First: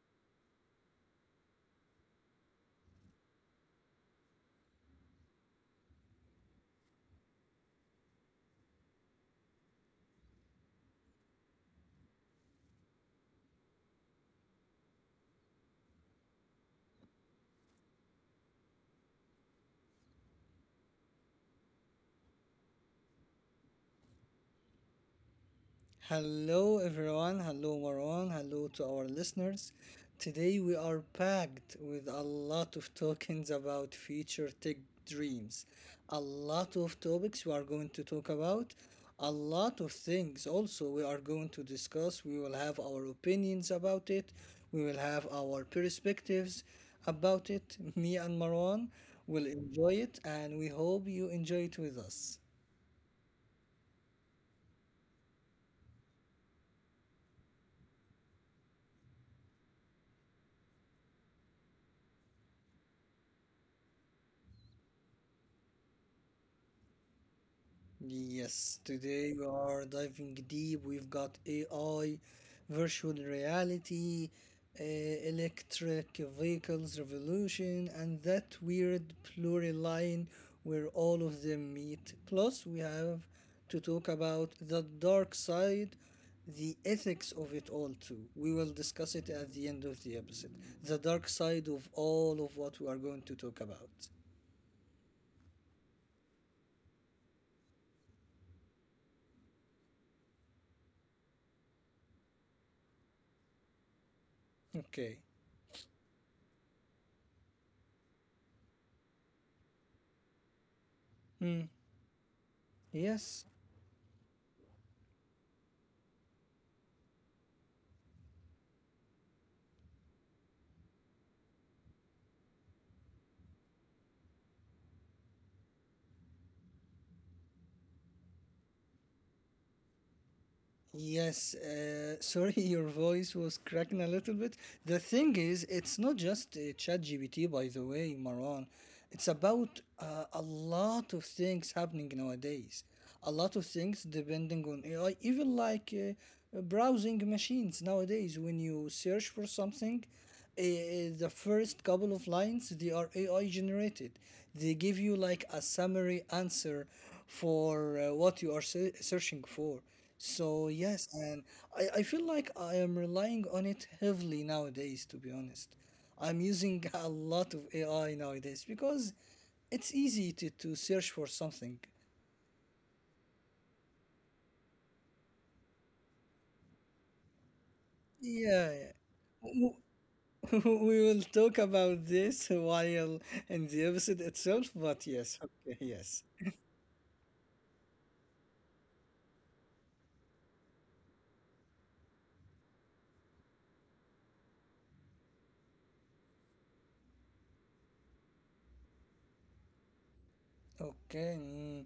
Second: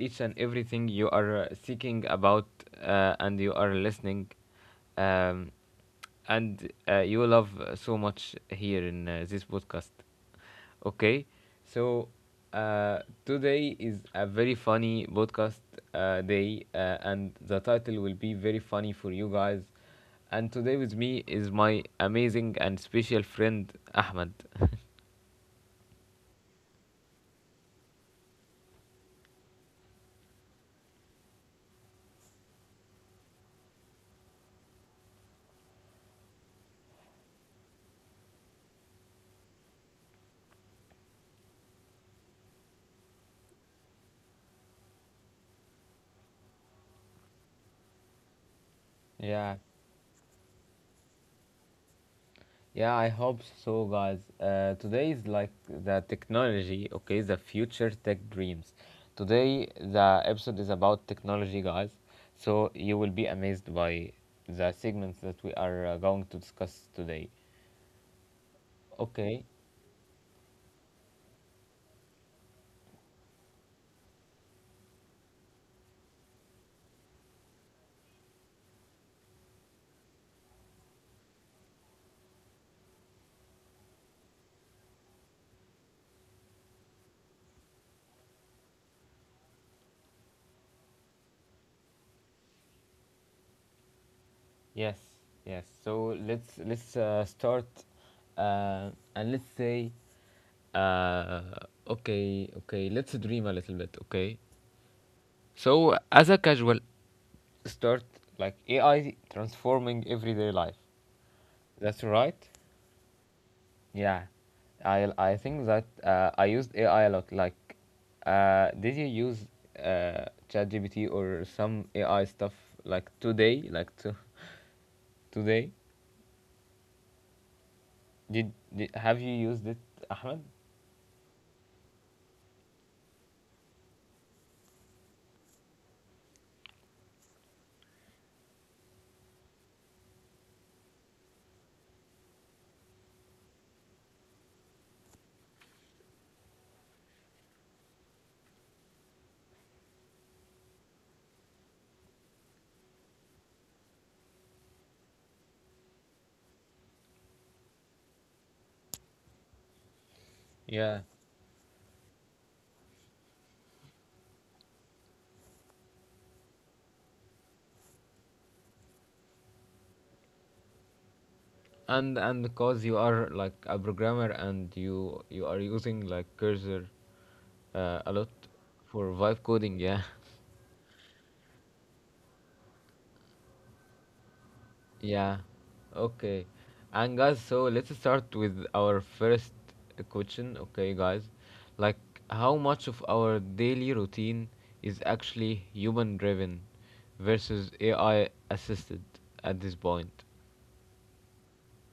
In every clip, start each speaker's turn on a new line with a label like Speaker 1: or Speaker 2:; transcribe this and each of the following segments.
Speaker 1: each and everything you are seeking about, and you are listening. Um, and you love so much here in this podcast. Okay, so uh, today is a very funny podcast day, and the title will be very funny for you guys. And today with me is my amazing and special friend Ahmed.
Speaker 2: Hello, everyone. Hello, Marwan. Hello to our listeners. Today, we are packed with a lot of talkings about future tech dreams, a lot of topics we are going to talk about, a lot of things also we are going to discuss. We will have our opinions about it, we will have our perspectives about it. Me and Marwan will
Speaker 1: Yeah,
Speaker 2: enjoy it, and we hope you enjoy it with us.
Speaker 1: yeah, I hope so, guys. Today is like the technology, okay, the future tech dreams. Today, the episode is about technology, guys. So you will be amazed by the segments that we are going to discuss today.
Speaker 2: Yes, today we
Speaker 1: Okay.
Speaker 2: are diving deep. We've got AI, virtual reality, electric vehicles revolution, and that weird pluriline where all of them meet. Plus, we have to talk about the dark side, the ethics of it all, too. We will discuss it at the end of the episode. The dark side of all of what we are going to talk about.
Speaker 1: Yes. Yes. So let's start, uh, and let's say, uh, okay, okay. Let's dream a little bit. Okay.
Speaker 2: Okay.
Speaker 1: So as a casual start, like AI transforming everyday life.
Speaker 2: Hmm.
Speaker 1: That's right.
Speaker 2: Yes.
Speaker 1: Yeah. I think that I used AI a lot. Like, did you use ChatGPT or some AI stuff like today? Like to today? Did have you used it, Ahmed?
Speaker 2: Yes, sorry, your voice was cracking a little bit. The thing is, it's not just ChatGPT, by the way, Maran. It's about a lot of things happening nowadays. A lot of things depending on AI, even like browsing machines nowadays. When you search for something, the first couple of lines they are AI generated. They give you like a summary answer for what you are searching for. So
Speaker 1: Yeah,
Speaker 2: yes, and I feel like I am relying on it heavily nowadays, to be honest. I'm using a lot of AI nowadays because it's easy to search for something.
Speaker 1: and because you are like a programmer and you are using like cursor a lot
Speaker 2: Yeah, yeah.
Speaker 1: for vibe coding. Yeah,
Speaker 2: w- we will talk about this while in the episode itself, but
Speaker 1: yeah.
Speaker 2: yes, okay, yes.
Speaker 1: Okay, and guys, so let's start with our first question. Okay, guys, like how much of our daily routine is actually human driven versus AI assisted at this point?
Speaker 2: Okay.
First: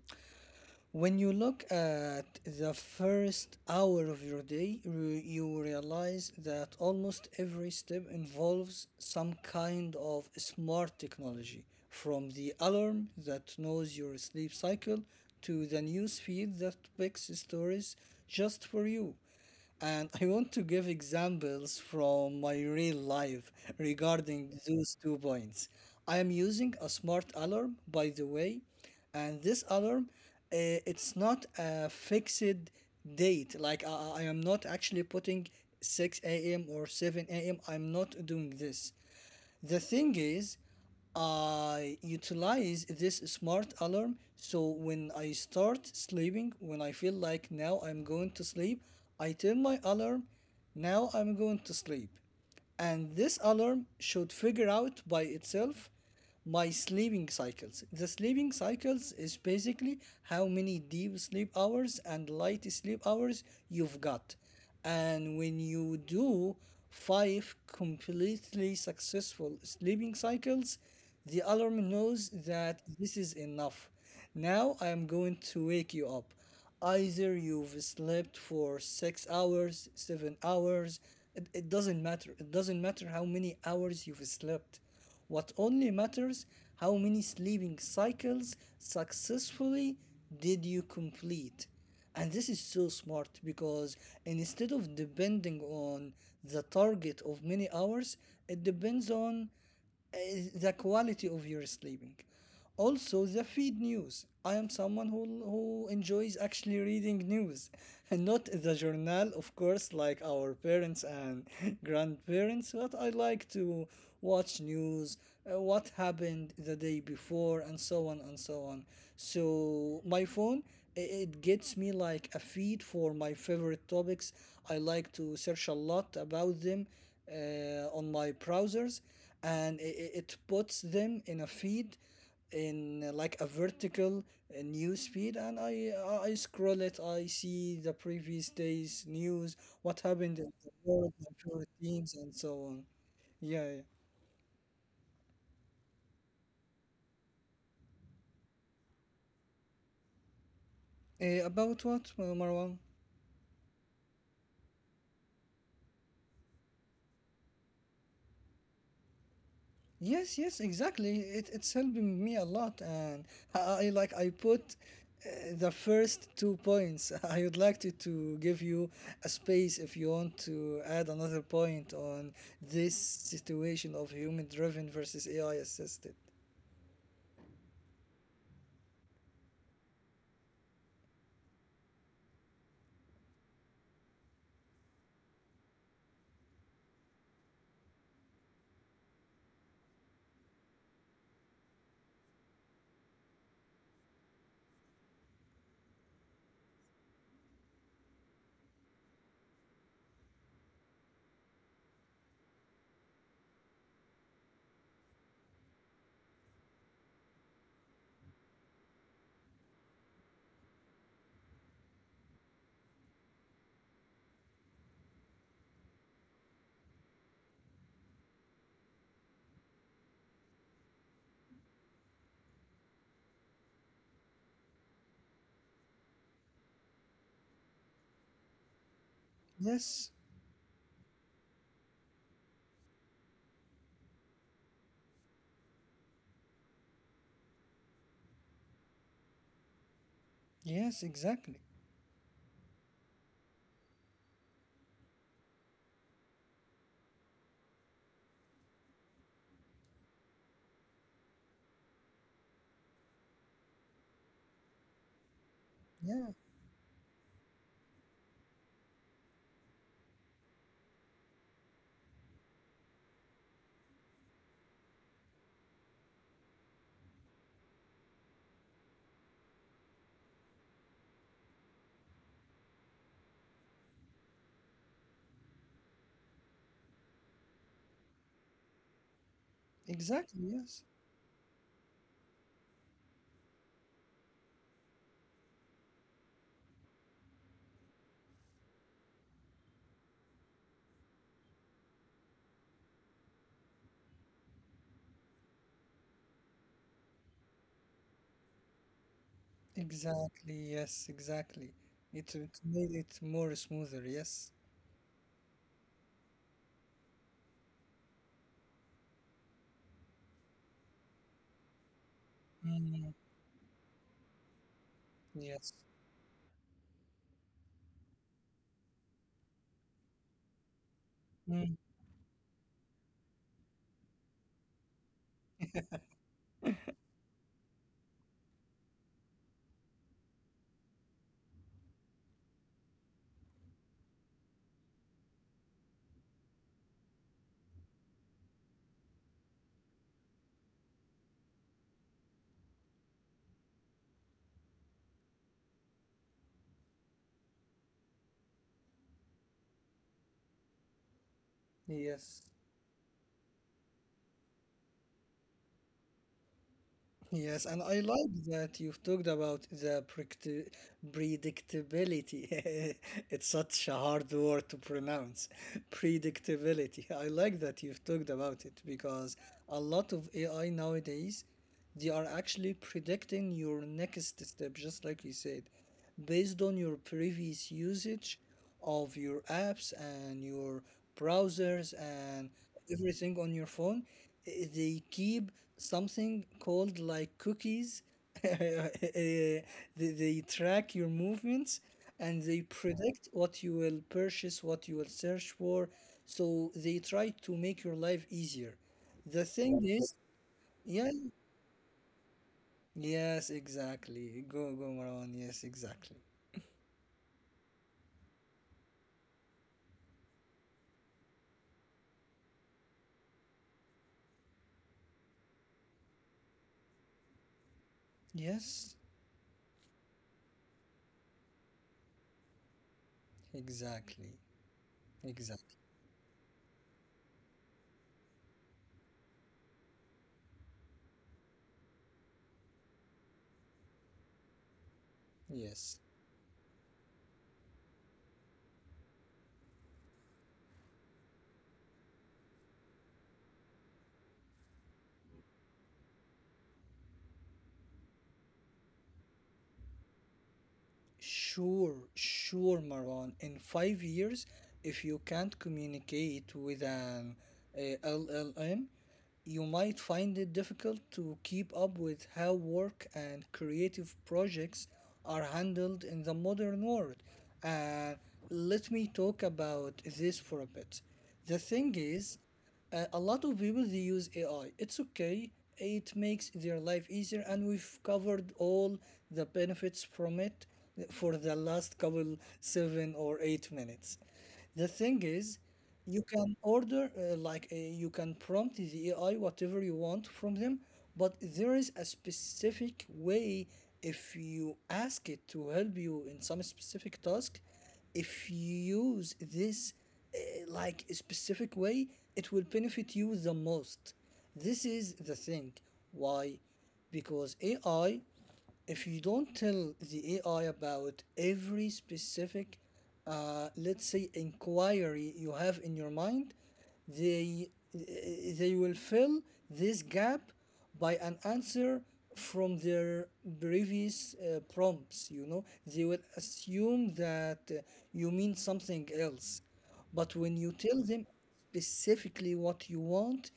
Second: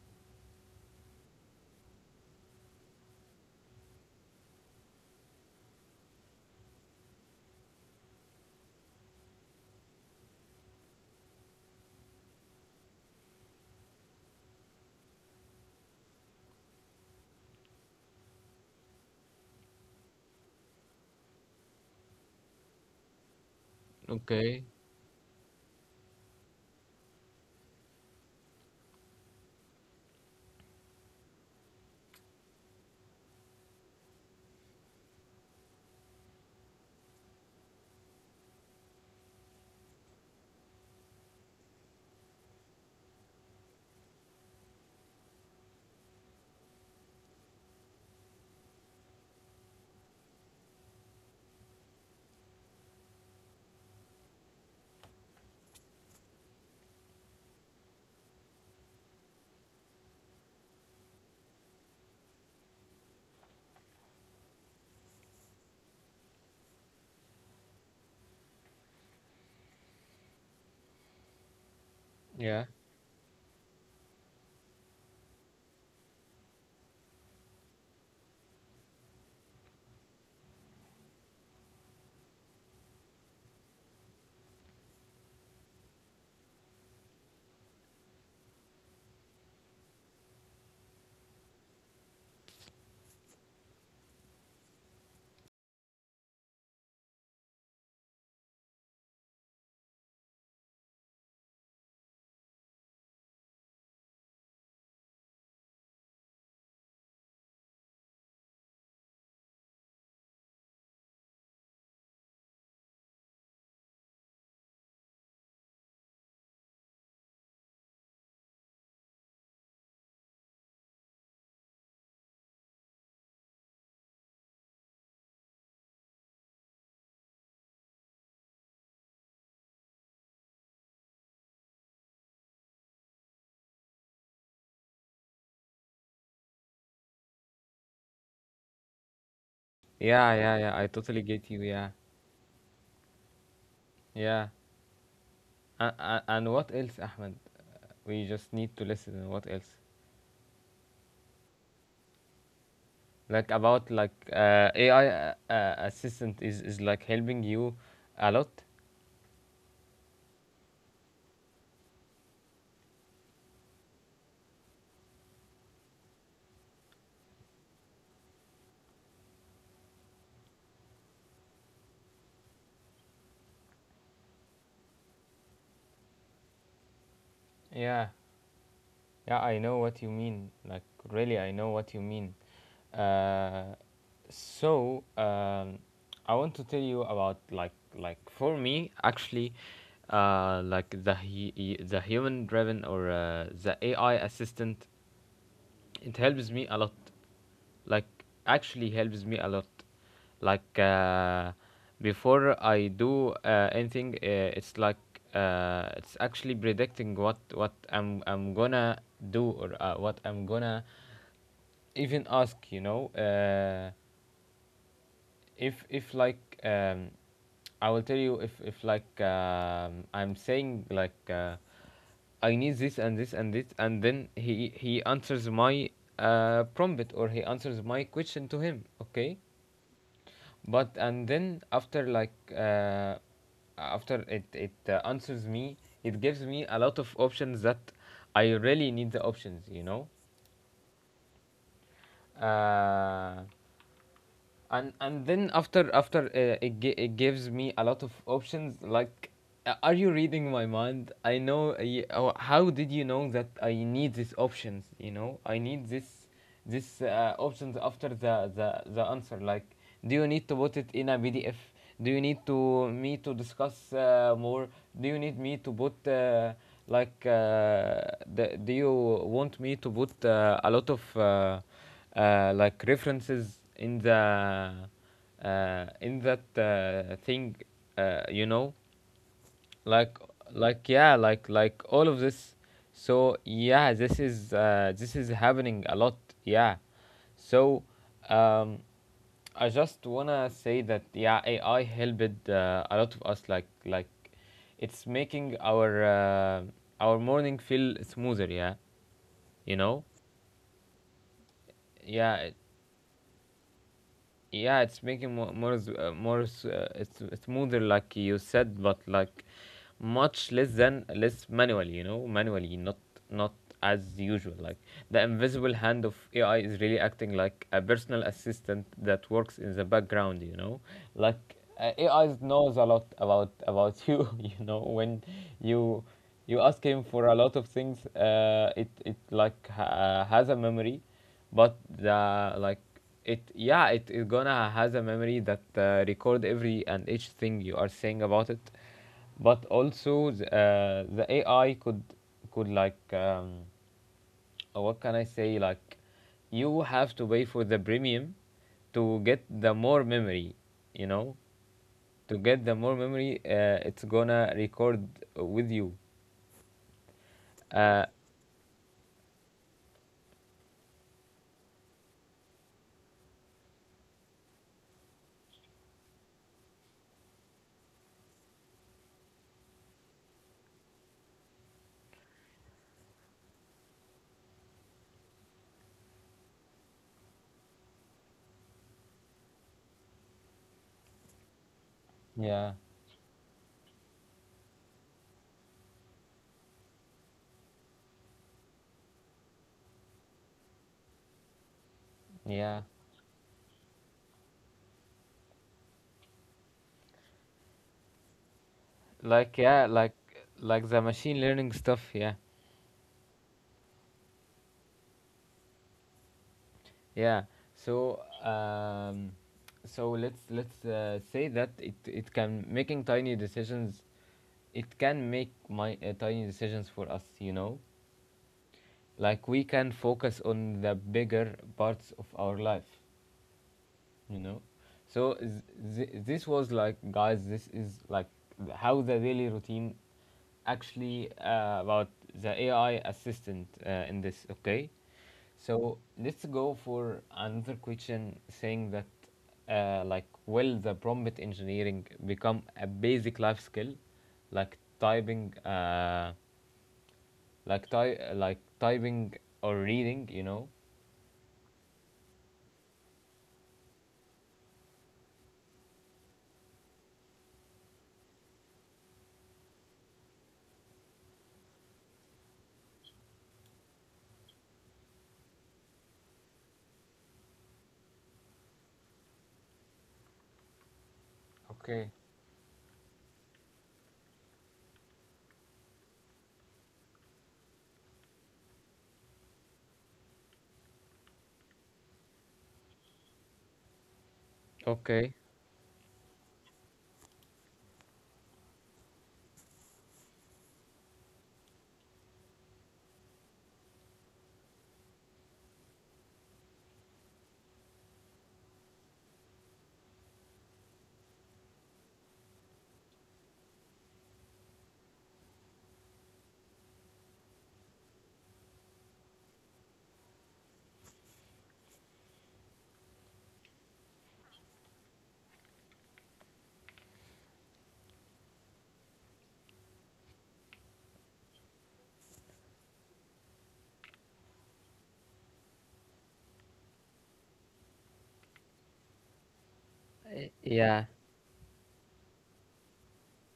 Speaker 2: When you look at the first hour of your day, you realize that almost every step involves some kind of smart technology, from the alarm that knows your sleep cycle to the news feed that picks stories just for you, and I want to give examples from my real life regarding
Speaker 1: Okay.
Speaker 2: those two points. I am using a smart alarm, by the way, and this alarm, it's not a fixed date. Like I am not actually putting 6 a.m. or 7 a.m. I'm not doing this. The thing is, I utilize this smart alarm so when I start sleeping, when I feel like now I'm going to sleep, I tell my alarm, now I'm going to sleep. And this alarm should figure out by itself my sleeping cycles. The sleeping cycles is basically how many deep sleep hours and light sleep hours you've got. And when you do 5 completely successful sleeping cycles, the alarm knows
Speaker 1: Yeah.
Speaker 2: that this is enough. Now I am going to wake you up. Either you've slept for 6 hours, 7 hours, it doesn't matter. It doesn't matter how many hours you've slept. What only matters how many sleeping cycles successfully did you complete. And this is so smart because instead of depending on the target of many hours, it depends on uh, the quality of your sleeping. Also the feed news, I am someone who enjoys actually reading news and not the journal, of course, like our parents and grandparents, but I like to watch news, what happened the day before and so on and so on. So my phone, it gets me like a feed for my favorite topics. I like to search a lot about them on my browsers, and it puts them in a feed in like a vertical news feed, and I scroll it. I see the previous day's news, what
Speaker 1: Yeah,
Speaker 2: happened
Speaker 1: yeah,
Speaker 2: in
Speaker 1: yeah.
Speaker 2: the
Speaker 1: I
Speaker 2: world,
Speaker 1: totally
Speaker 2: my
Speaker 1: get you.
Speaker 2: favorite
Speaker 1: Yeah,
Speaker 2: teams and so on. Yeah,
Speaker 1: yeah. And what else, Ahmed? We just need to listen. What else?
Speaker 2: yeah. About what Marwan.
Speaker 1: Like about like AI assistant is like helping you a lot.
Speaker 2: Yes, yes, exactly. It's helping me a lot, and I put the first two points. I would like to give you a space if you want to add another point on this situation of human-driven versus AI-assisted.
Speaker 1: Yeah, yeah. I know what you mean. Like really, I know what you mean. Uh, so um, I want to tell you about for me actually, like the the human driven or the AI assistant, it helps me a lot, like actually helps me a lot. like uh, Before I do anything, it's like, it's actually predicting what I'm gonna do, or what I'm gonna even ask, you know. If like um, I will tell you, if like, I'm saying like, I need this and this and this, and then he answers my prompt, or he answers my question to him. Okay,
Speaker 2: Yes,
Speaker 1: but and then after it answers me, it gives me a lot of options that I really need the options. You know.
Speaker 2: yes, exactly.
Speaker 1: Uh, and then after it, it gives me a lot of options like, are you reading my mind? I know, oh, how did you know that I need these options? You know, I need this,
Speaker 2: Yeah,
Speaker 1: this options after the, the answer. Like, do you need to put it in a pdf? Do you need to me to discuss more? Do you need me to put like uh, the, do you want me to put a lot of like references in the in that thing, you know, like
Speaker 2: exactly.
Speaker 1: like
Speaker 2: Yes,
Speaker 1: yeah, like all of this. So yeah, this is happening a lot. Yeah. So, um, I just wanna say that yeah, AI helped a lot of us, like it's making our morning feel smoother, yeah, you know.
Speaker 2: exactly. Yes, exactly.
Speaker 1: Yeah, it,
Speaker 2: It made it more smoother. Yes.
Speaker 1: yeah, it's making it's smoother like you said, but like much less manually, you know, manually, not
Speaker 2: Mm,
Speaker 1: not as usual. Like the invisible
Speaker 2: yes.
Speaker 1: hand of AI is really acting like a personal assistant that works in the background, you know. Like
Speaker 2: Mm,
Speaker 1: AI knows a lot about you know. When you you ask him for a lot of things, uh, it like has a memory, but the like, it, yeah, it is gonna has a memory that record every and each thing you are saying about it. But also the AI could like, what can I say, like you have to pay for the premium to get the more memory, you know, to
Speaker 2: yes.
Speaker 1: get the more memory. It's gonna record with you.
Speaker 2: Yes, and I like that you've talked about the predictability. It's such a hard word to pronounce. Predictability. I like that you've talked about it because a lot of AI nowadays, they are actually predicting your next step, just like you said, based on your previous usage of your apps and your browsers and
Speaker 1: Yeah,
Speaker 2: everything on your phone. They keep something called like cookies. Eh, they track your movements, and they
Speaker 1: yeah,
Speaker 2: predict what you will purchase, what you will search for, so they try to make your life easier. The
Speaker 1: like
Speaker 2: thing
Speaker 1: yeah,
Speaker 2: is,
Speaker 1: like the
Speaker 2: yeah,
Speaker 1: machine learning stuff, yeah.
Speaker 2: yes, exactly. Go, Marwan. Yes, exactly.
Speaker 1: Yeah. So, let's say that it can making tiny decisions. It can make my tiny decisions for us. You know,
Speaker 2: Yes,
Speaker 1: like we can focus on the bigger parts of our life,
Speaker 2: exactly.
Speaker 1: you know. so
Speaker 2: Exactly,
Speaker 1: th- this was like, guys, this is like how the daily routine actually about the AI assistant in this. Okay,
Speaker 2: yes.
Speaker 1: so let's go for another question saying that, like will the prompt engineering become a basic life skill, like typing, like typing or reading, you know?
Speaker 2: Sure, sure, Marwan. In 5 years, if you can't communicate with an LLM, you might find it difficult to keep up with how work and creative projects are handled in the modern world. Uh, let me talk about this for a bit. The thing
Speaker 1: Okay.
Speaker 2: is, a lot of people they use AI. It's okay. It makes their life easier, and we've covered all the benefits from it for the last couple 7 or 8 minutes. The thing
Speaker 1: Okay.
Speaker 2: is, you can order you can prompt the AI whatever you want from them, but there is a specific way. If you ask it to help you in some specific task, if you use this uh, like a specific way, it will benefit you the most. This is the thing. Why? Because AI, if you don't tell the AI about every specific, let's say, inquiry you have in your mind, they will fill this gap by an answer from their previous prompts. You know, they will assume that you mean something else, but when you tell
Speaker 1: Yeah.
Speaker 2: them specifically what you want,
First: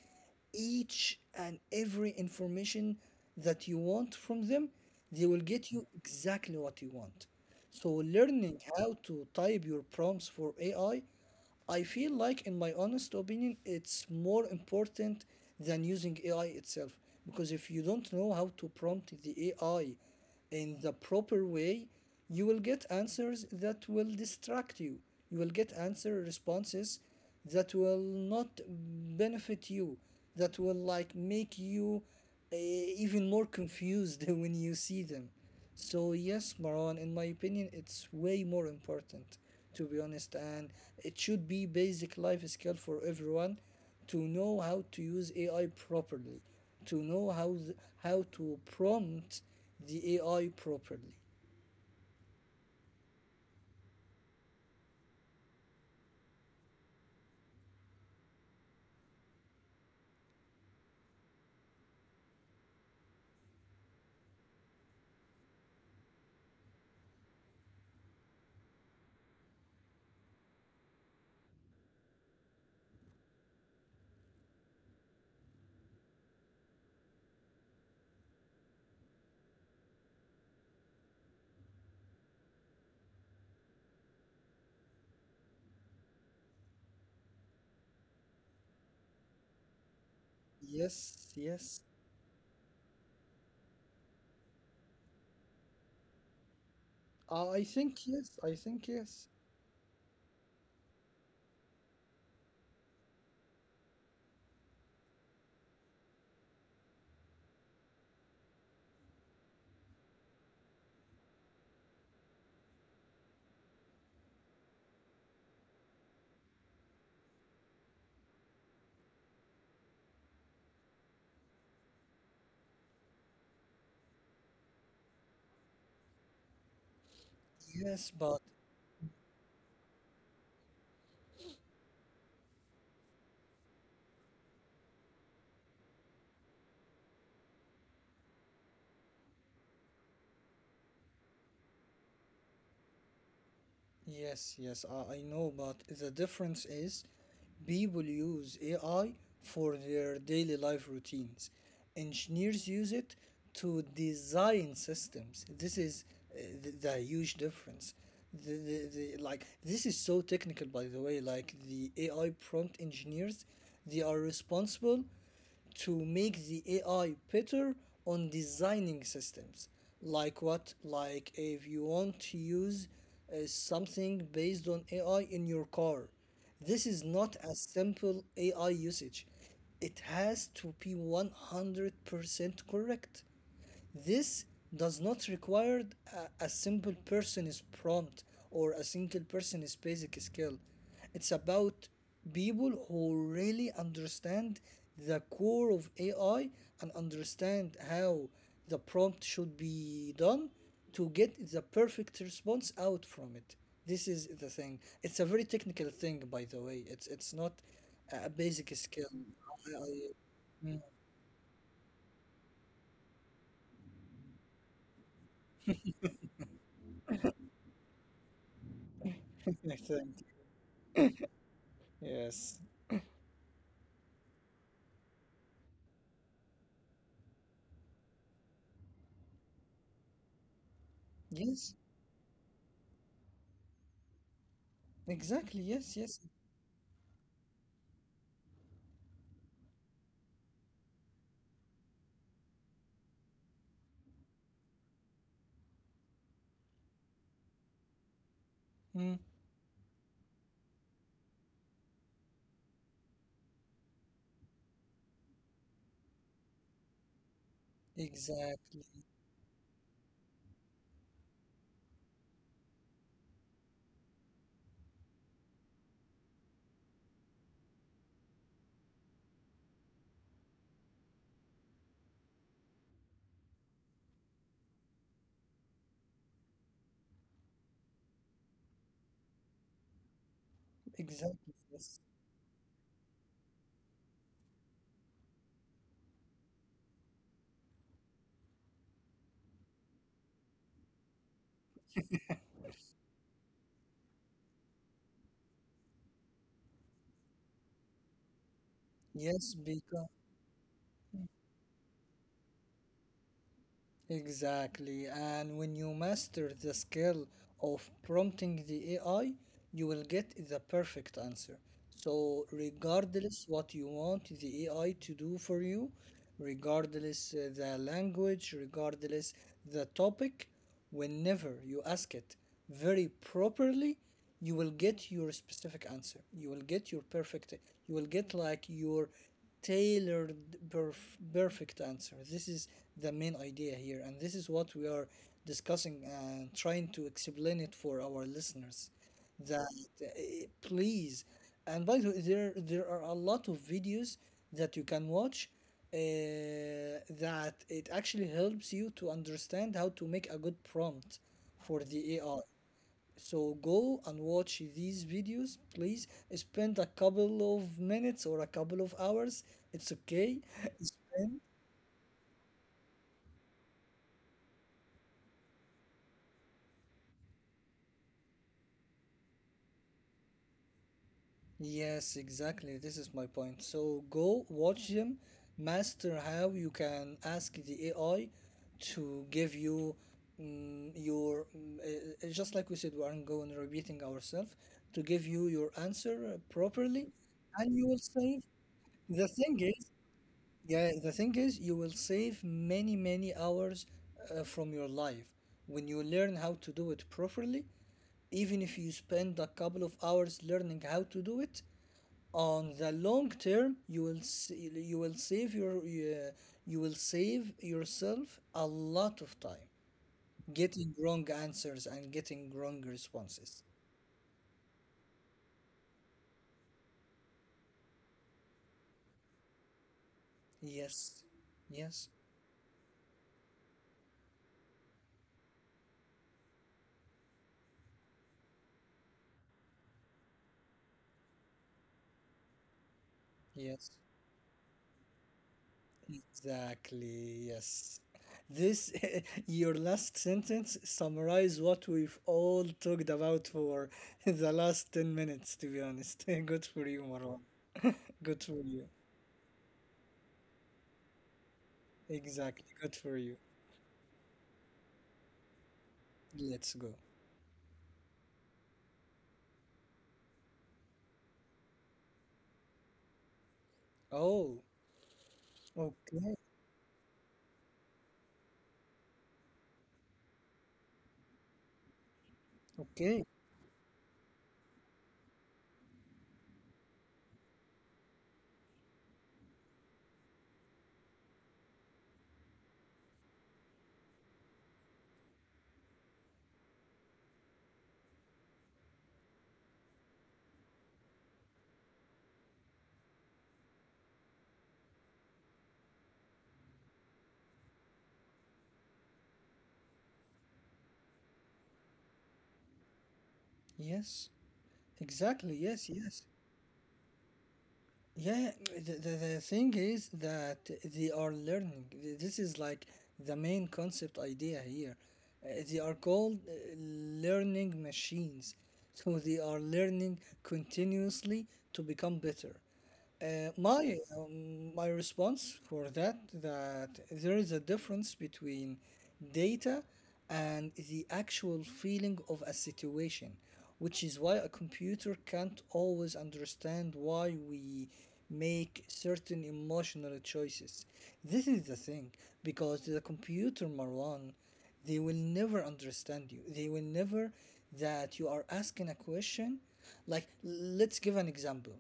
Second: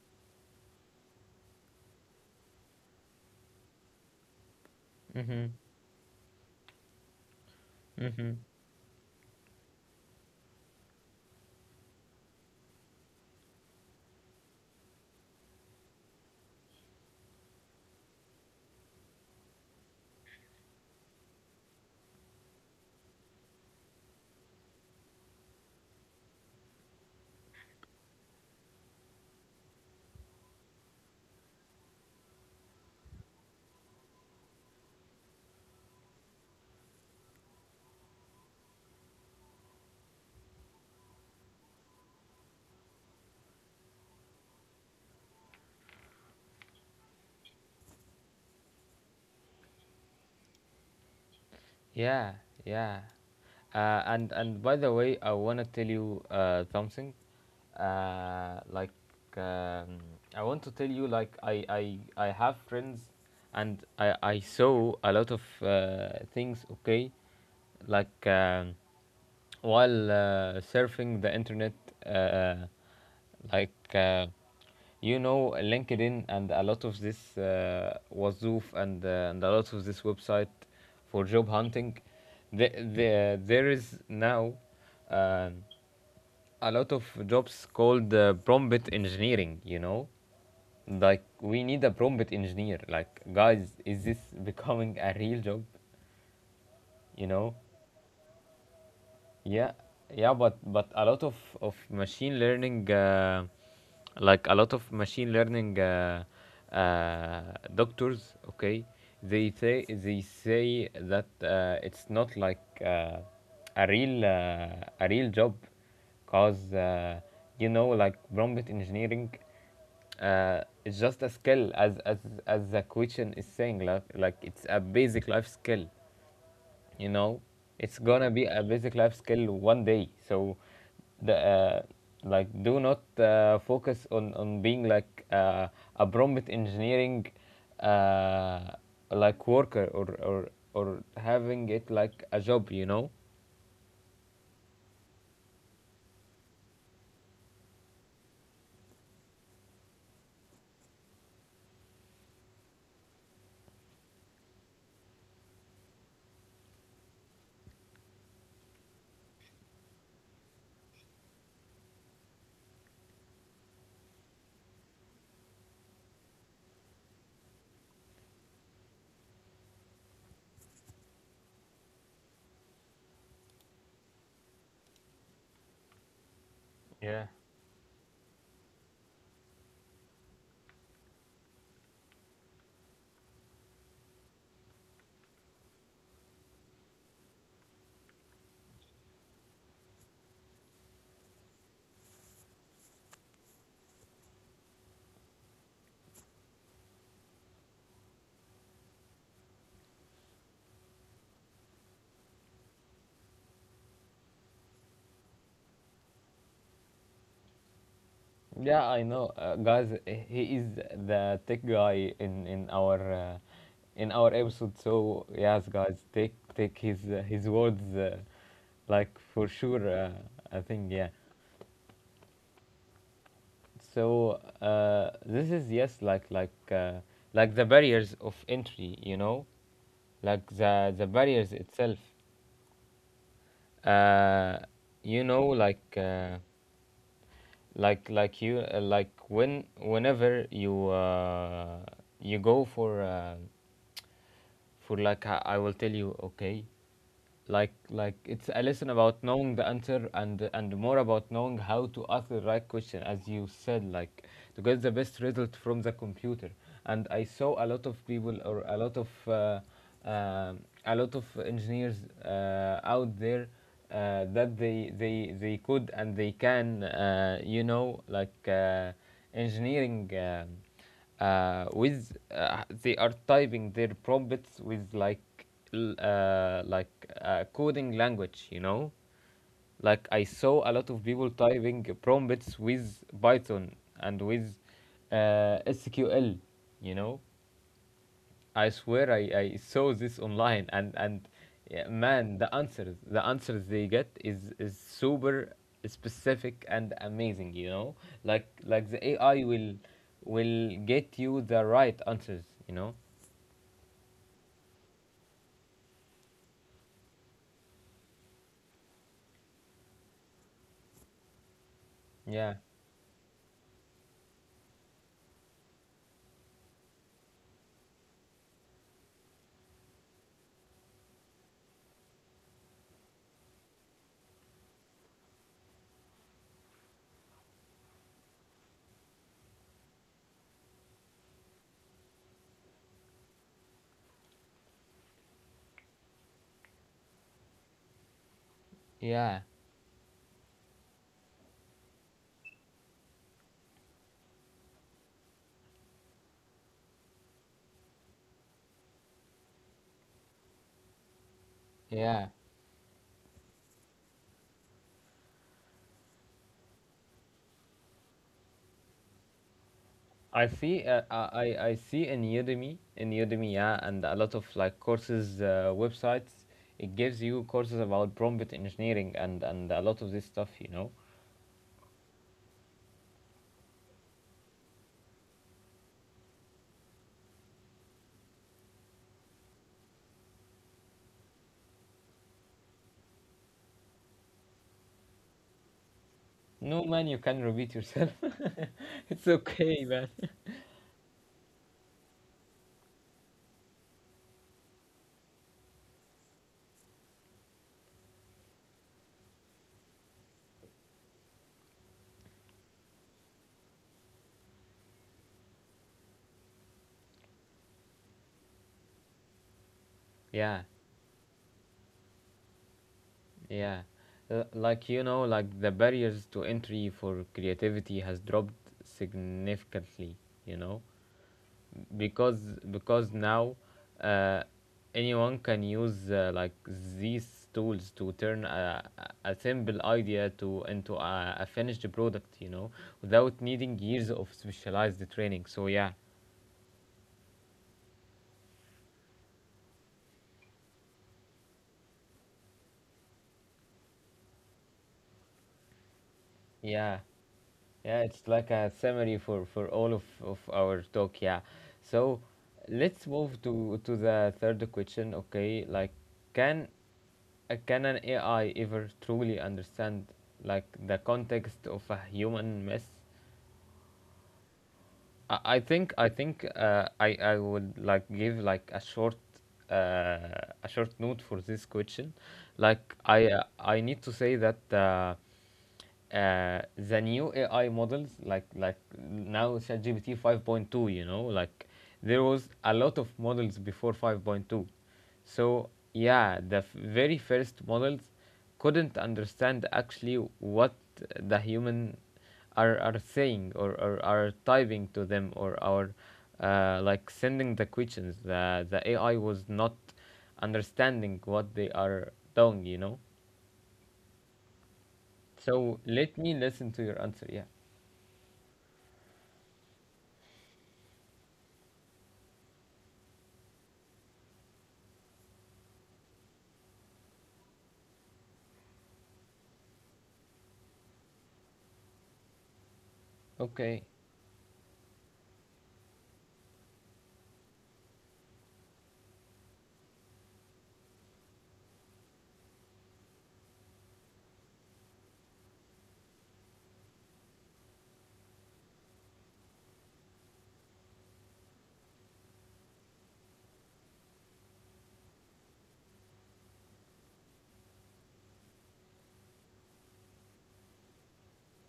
Speaker 2: each and every information that you want from them, they will
Speaker 1: Mm-hmm.
Speaker 2: get you exactly what you want. So
Speaker 1: Mm-hmm.
Speaker 2: learning how to type your prompts for AI, I feel like, in my honest opinion, it's more important than using AI itself, because if you don't know how to prompt the AI in the proper way, you will get answers that will distract you. You will get answer responses that will not benefit you, that will like make you even more confused when you see them. So yes, Marwan, in my opinion, it's way more important, to be honest, and it should be basic life skill for everyone to know how to use AI properly, to know how to prompt the AI properly.
Speaker 1: Yeah, yeah. And by the way, I wanna tell you something. Like, um, I want to tell you, like I have friends, and I saw a lot of things. Okay, like, while surfing the internet, uh, like uh, you know, linkedin and a lot of this wazoof, and a lot of this website for job hunting. the, there is now, um a lot of jobs called prompt engineering, you know, like,
Speaker 2: Yes,
Speaker 1: we
Speaker 2: yes.
Speaker 1: need a prompt engineer. Like, guys, is this becoming a real job, you know?
Speaker 2: I think yes.
Speaker 1: Yeah, yeah, but a lot of machine learning, like a lot of machine learning doctors, okay, they say that it's not like a real uh, a real job, cause, you know, like prompt engineering, it's just a skill, as the question is saying, like it's a basic life skill, you know. It's
Speaker 2: Yes,
Speaker 1: gonna
Speaker 2: but
Speaker 1: be a basic life skill one day. So the, like do not focus on being like a prompt engineering uh, like worker, or having it like a job, you know.
Speaker 2: yes, yes, I know, but the difference is people use AI for their daily life routines. Engineers use it to design systems. This is the huge difference. The, the, like this is so technical, by the way. Like the AI prompt engineers, they are responsible to make the AI better on designing systems. Like what? Like if you want to use something based on AI in your car, this is
Speaker 1: Yeah.
Speaker 2: not a simple AI usage. It has to be 100% correct. This does not require a simple person's prompt or a single person's basic skill. It's about people who really understand the core of AI and understand how the prompt should be done to get the perfect response out from it. This is the thing. It's a very technical thing, by the way. It's not a basic
Speaker 1: Yeah, I
Speaker 2: skill.
Speaker 1: know,
Speaker 2: I, I,
Speaker 1: guys. He is the tech guy in our episode. So yes, guys, take his words, like for
Speaker 2: I
Speaker 1: sure.
Speaker 2: think.
Speaker 1: I think yeah.
Speaker 2: Yes.
Speaker 1: So this is yes, like like the barriers of entry, you know, like the barriers
Speaker 2: Yes.
Speaker 1: itself. Uh, you know,
Speaker 2: Exactly, yes,
Speaker 1: like,
Speaker 2: yes.
Speaker 1: like you like when whenever you you go for like, I will tell you, okay, like it's a lesson
Speaker 2: Mm,
Speaker 1: about knowing the answer, and more about knowing how to ask the right question, as you said, like, to get the best result from the computer. And I saw a lot of people, or a
Speaker 2: exactly,
Speaker 1: lot of, um a lot of engineers out there, that they they could, and they can, you know, like, engineering, with they are typing their prompts with like, l- uh, like coding language, you know. Like, I saw a lot of people
Speaker 2: exactly,
Speaker 1: typing
Speaker 2: yes.
Speaker 1: prompts with python, and with sql, you know. I swear, I saw this online, and yeah, man, the answers, the answers they get is super specific and amazing, you know. Like the AI
Speaker 2: Yes, because
Speaker 1: will get you the right answers, you know.
Speaker 2: exactly. And when you master the skill of prompting the AI, you will get the perfect answer. So,
Speaker 1: Yeah.
Speaker 2: regardless what you want the AI to do for you, regardless the language, regardless the topic, whenever you ask it very properly, you will get your specific answer. You will get your perfect, you will get like your tailored, perfect answer. This is the main idea here, and this is what we are discussing and trying to explain it for our listeners,
Speaker 1: Yeah,
Speaker 2: that uh, please, and by the way, there are a lot of videos that you can watch, uh, that it actually helps you to understand how to make a good prompt for the
Speaker 1: yeah,
Speaker 2: AI. So go and watch these videos, please. Spend a couple of minutes or a couple of hours. It's okay.
Speaker 1: I see
Speaker 2: Spend.
Speaker 1: I see in Udemy, in Udemy, yeah, and a lot of like courses websites, it gives you courses about prompt engineering, and a lot of this stuff, you know.
Speaker 2: Yes, exactly. This is my point. So go watch them, master how you can ask the AI to give you just like we said, we aren't going repeating ourselves, to give you your answer
Speaker 1: No,
Speaker 2: properly,
Speaker 1: man, you can
Speaker 2: and
Speaker 1: repeat
Speaker 2: you will
Speaker 1: yourself.
Speaker 2: save. The
Speaker 1: It's
Speaker 2: thing
Speaker 1: okay,
Speaker 2: is,
Speaker 1: man.
Speaker 2: yeah, the thing is, you will save many, many hours from your life when you learn how to do it properly. Even if you spend a couple of hours learning how to do it, on the long term, you will save your you will save yourself a lot of time
Speaker 1: Yeah,
Speaker 2: getting wrong answers and getting wrong responses.
Speaker 1: yeah. Like, you know, like the barriers to entry for creativity has dropped significantly, you know,
Speaker 2: Yes, yes,
Speaker 1: because because now, uh, anyone can use like these tools to turn a simple idea to into a finished product, you know, without needing
Speaker 2: yes.
Speaker 1: years of specialized training. So yeah,
Speaker 2: Exactly, yes. This, your last sentence summarize what we've all talked about for the last 10 minutes, to be honest. Good for
Speaker 1: yeah.
Speaker 2: you, Marwan.
Speaker 1: Yeah, it's
Speaker 2: Good
Speaker 1: like
Speaker 2: for
Speaker 1: a
Speaker 2: you.
Speaker 1: summary for all of our talk, yeah. So
Speaker 2: Exactly, good
Speaker 1: let's
Speaker 2: for you.
Speaker 1: move to the third question, okay? Like, can,
Speaker 2: Let's go.
Speaker 1: can an AI ever truly understand like the context of a human mess?
Speaker 2: Oh,
Speaker 1: I I think I
Speaker 2: okay,
Speaker 1: think uh, I I would like give like uh, a short note for this question. Like
Speaker 2: okay.
Speaker 1: I need to say that, the new AI models like now ChatGPT 5.2, you know, like there was a lot of models before 5.2. So yeah, the very first models couldn't understand actually what the human are saying, or are typing to them, or are like sending the questions. The AI was not understanding what they are doing, you know?
Speaker 2: Yes, exactly.
Speaker 1: So
Speaker 2: Yes,
Speaker 1: let
Speaker 2: yes.
Speaker 1: me listen to your answer. Yeah.
Speaker 2: Yeah, the thing is that they are learning. This is like the main concept idea here. They are called learning machines. So they are learning continuously to become better.
Speaker 1: Okay.
Speaker 2: My response for that there is a difference between data and the actual feeling of a situation, which is why a computer can't always understand why we make certain emotional choices. This is the thing, because the computer, Marwan, they will never understand you. They will never that you are asking a question. Like, let's give an example.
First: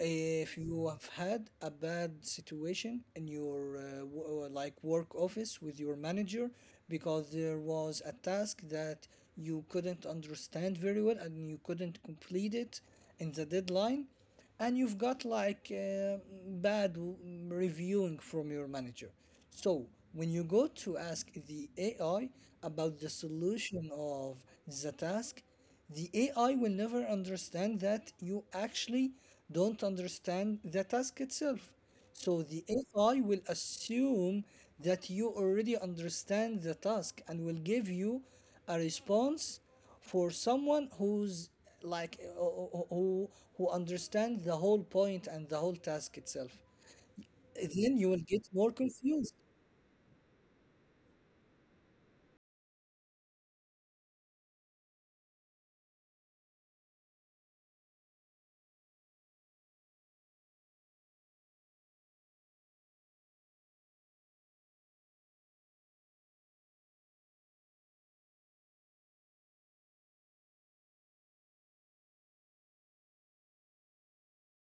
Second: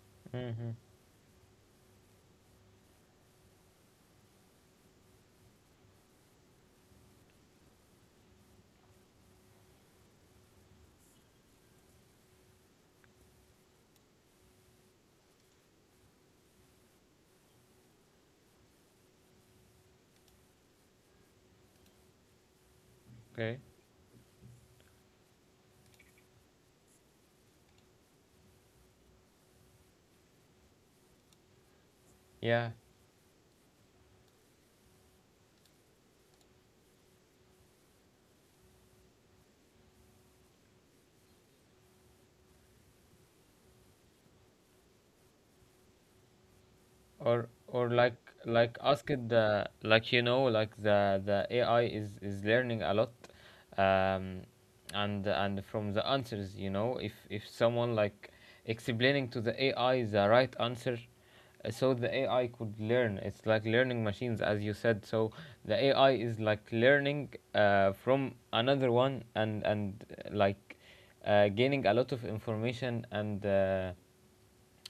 Speaker 2: If
Speaker 1: Mm-hmm.
Speaker 2: you have had a bad situation in your like work office with your manager because there was a task that you couldn't understand very well and you couldn't complete it in the deadline, and you've got like bad w- reviewing from your manager. So when you go to ask the AI about the
Speaker 1: Okay.
Speaker 2: solution of the task, the AI will never understand that you actually don't understand the task itself. So
Speaker 1: Yeah.
Speaker 2: the AI will assume that you already understand the task and will give you a response for someone who's like uh, who who who understands the whole point and the whole task itself.
Speaker 1: or or
Speaker 2: Then
Speaker 1: like
Speaker 2: you will get
Speaker 1: like
Speaker 2: more
Speaker 1: ask
Speaker 2: confused.
Speaker 1: the like the AI is learning a lot. Um and and from the answers, you know, if someone like explaining to the AI the right answer, so the AI could learn. It's like learning machines, as you said. So the AI is like learning from another one, and gaining a lot of information, and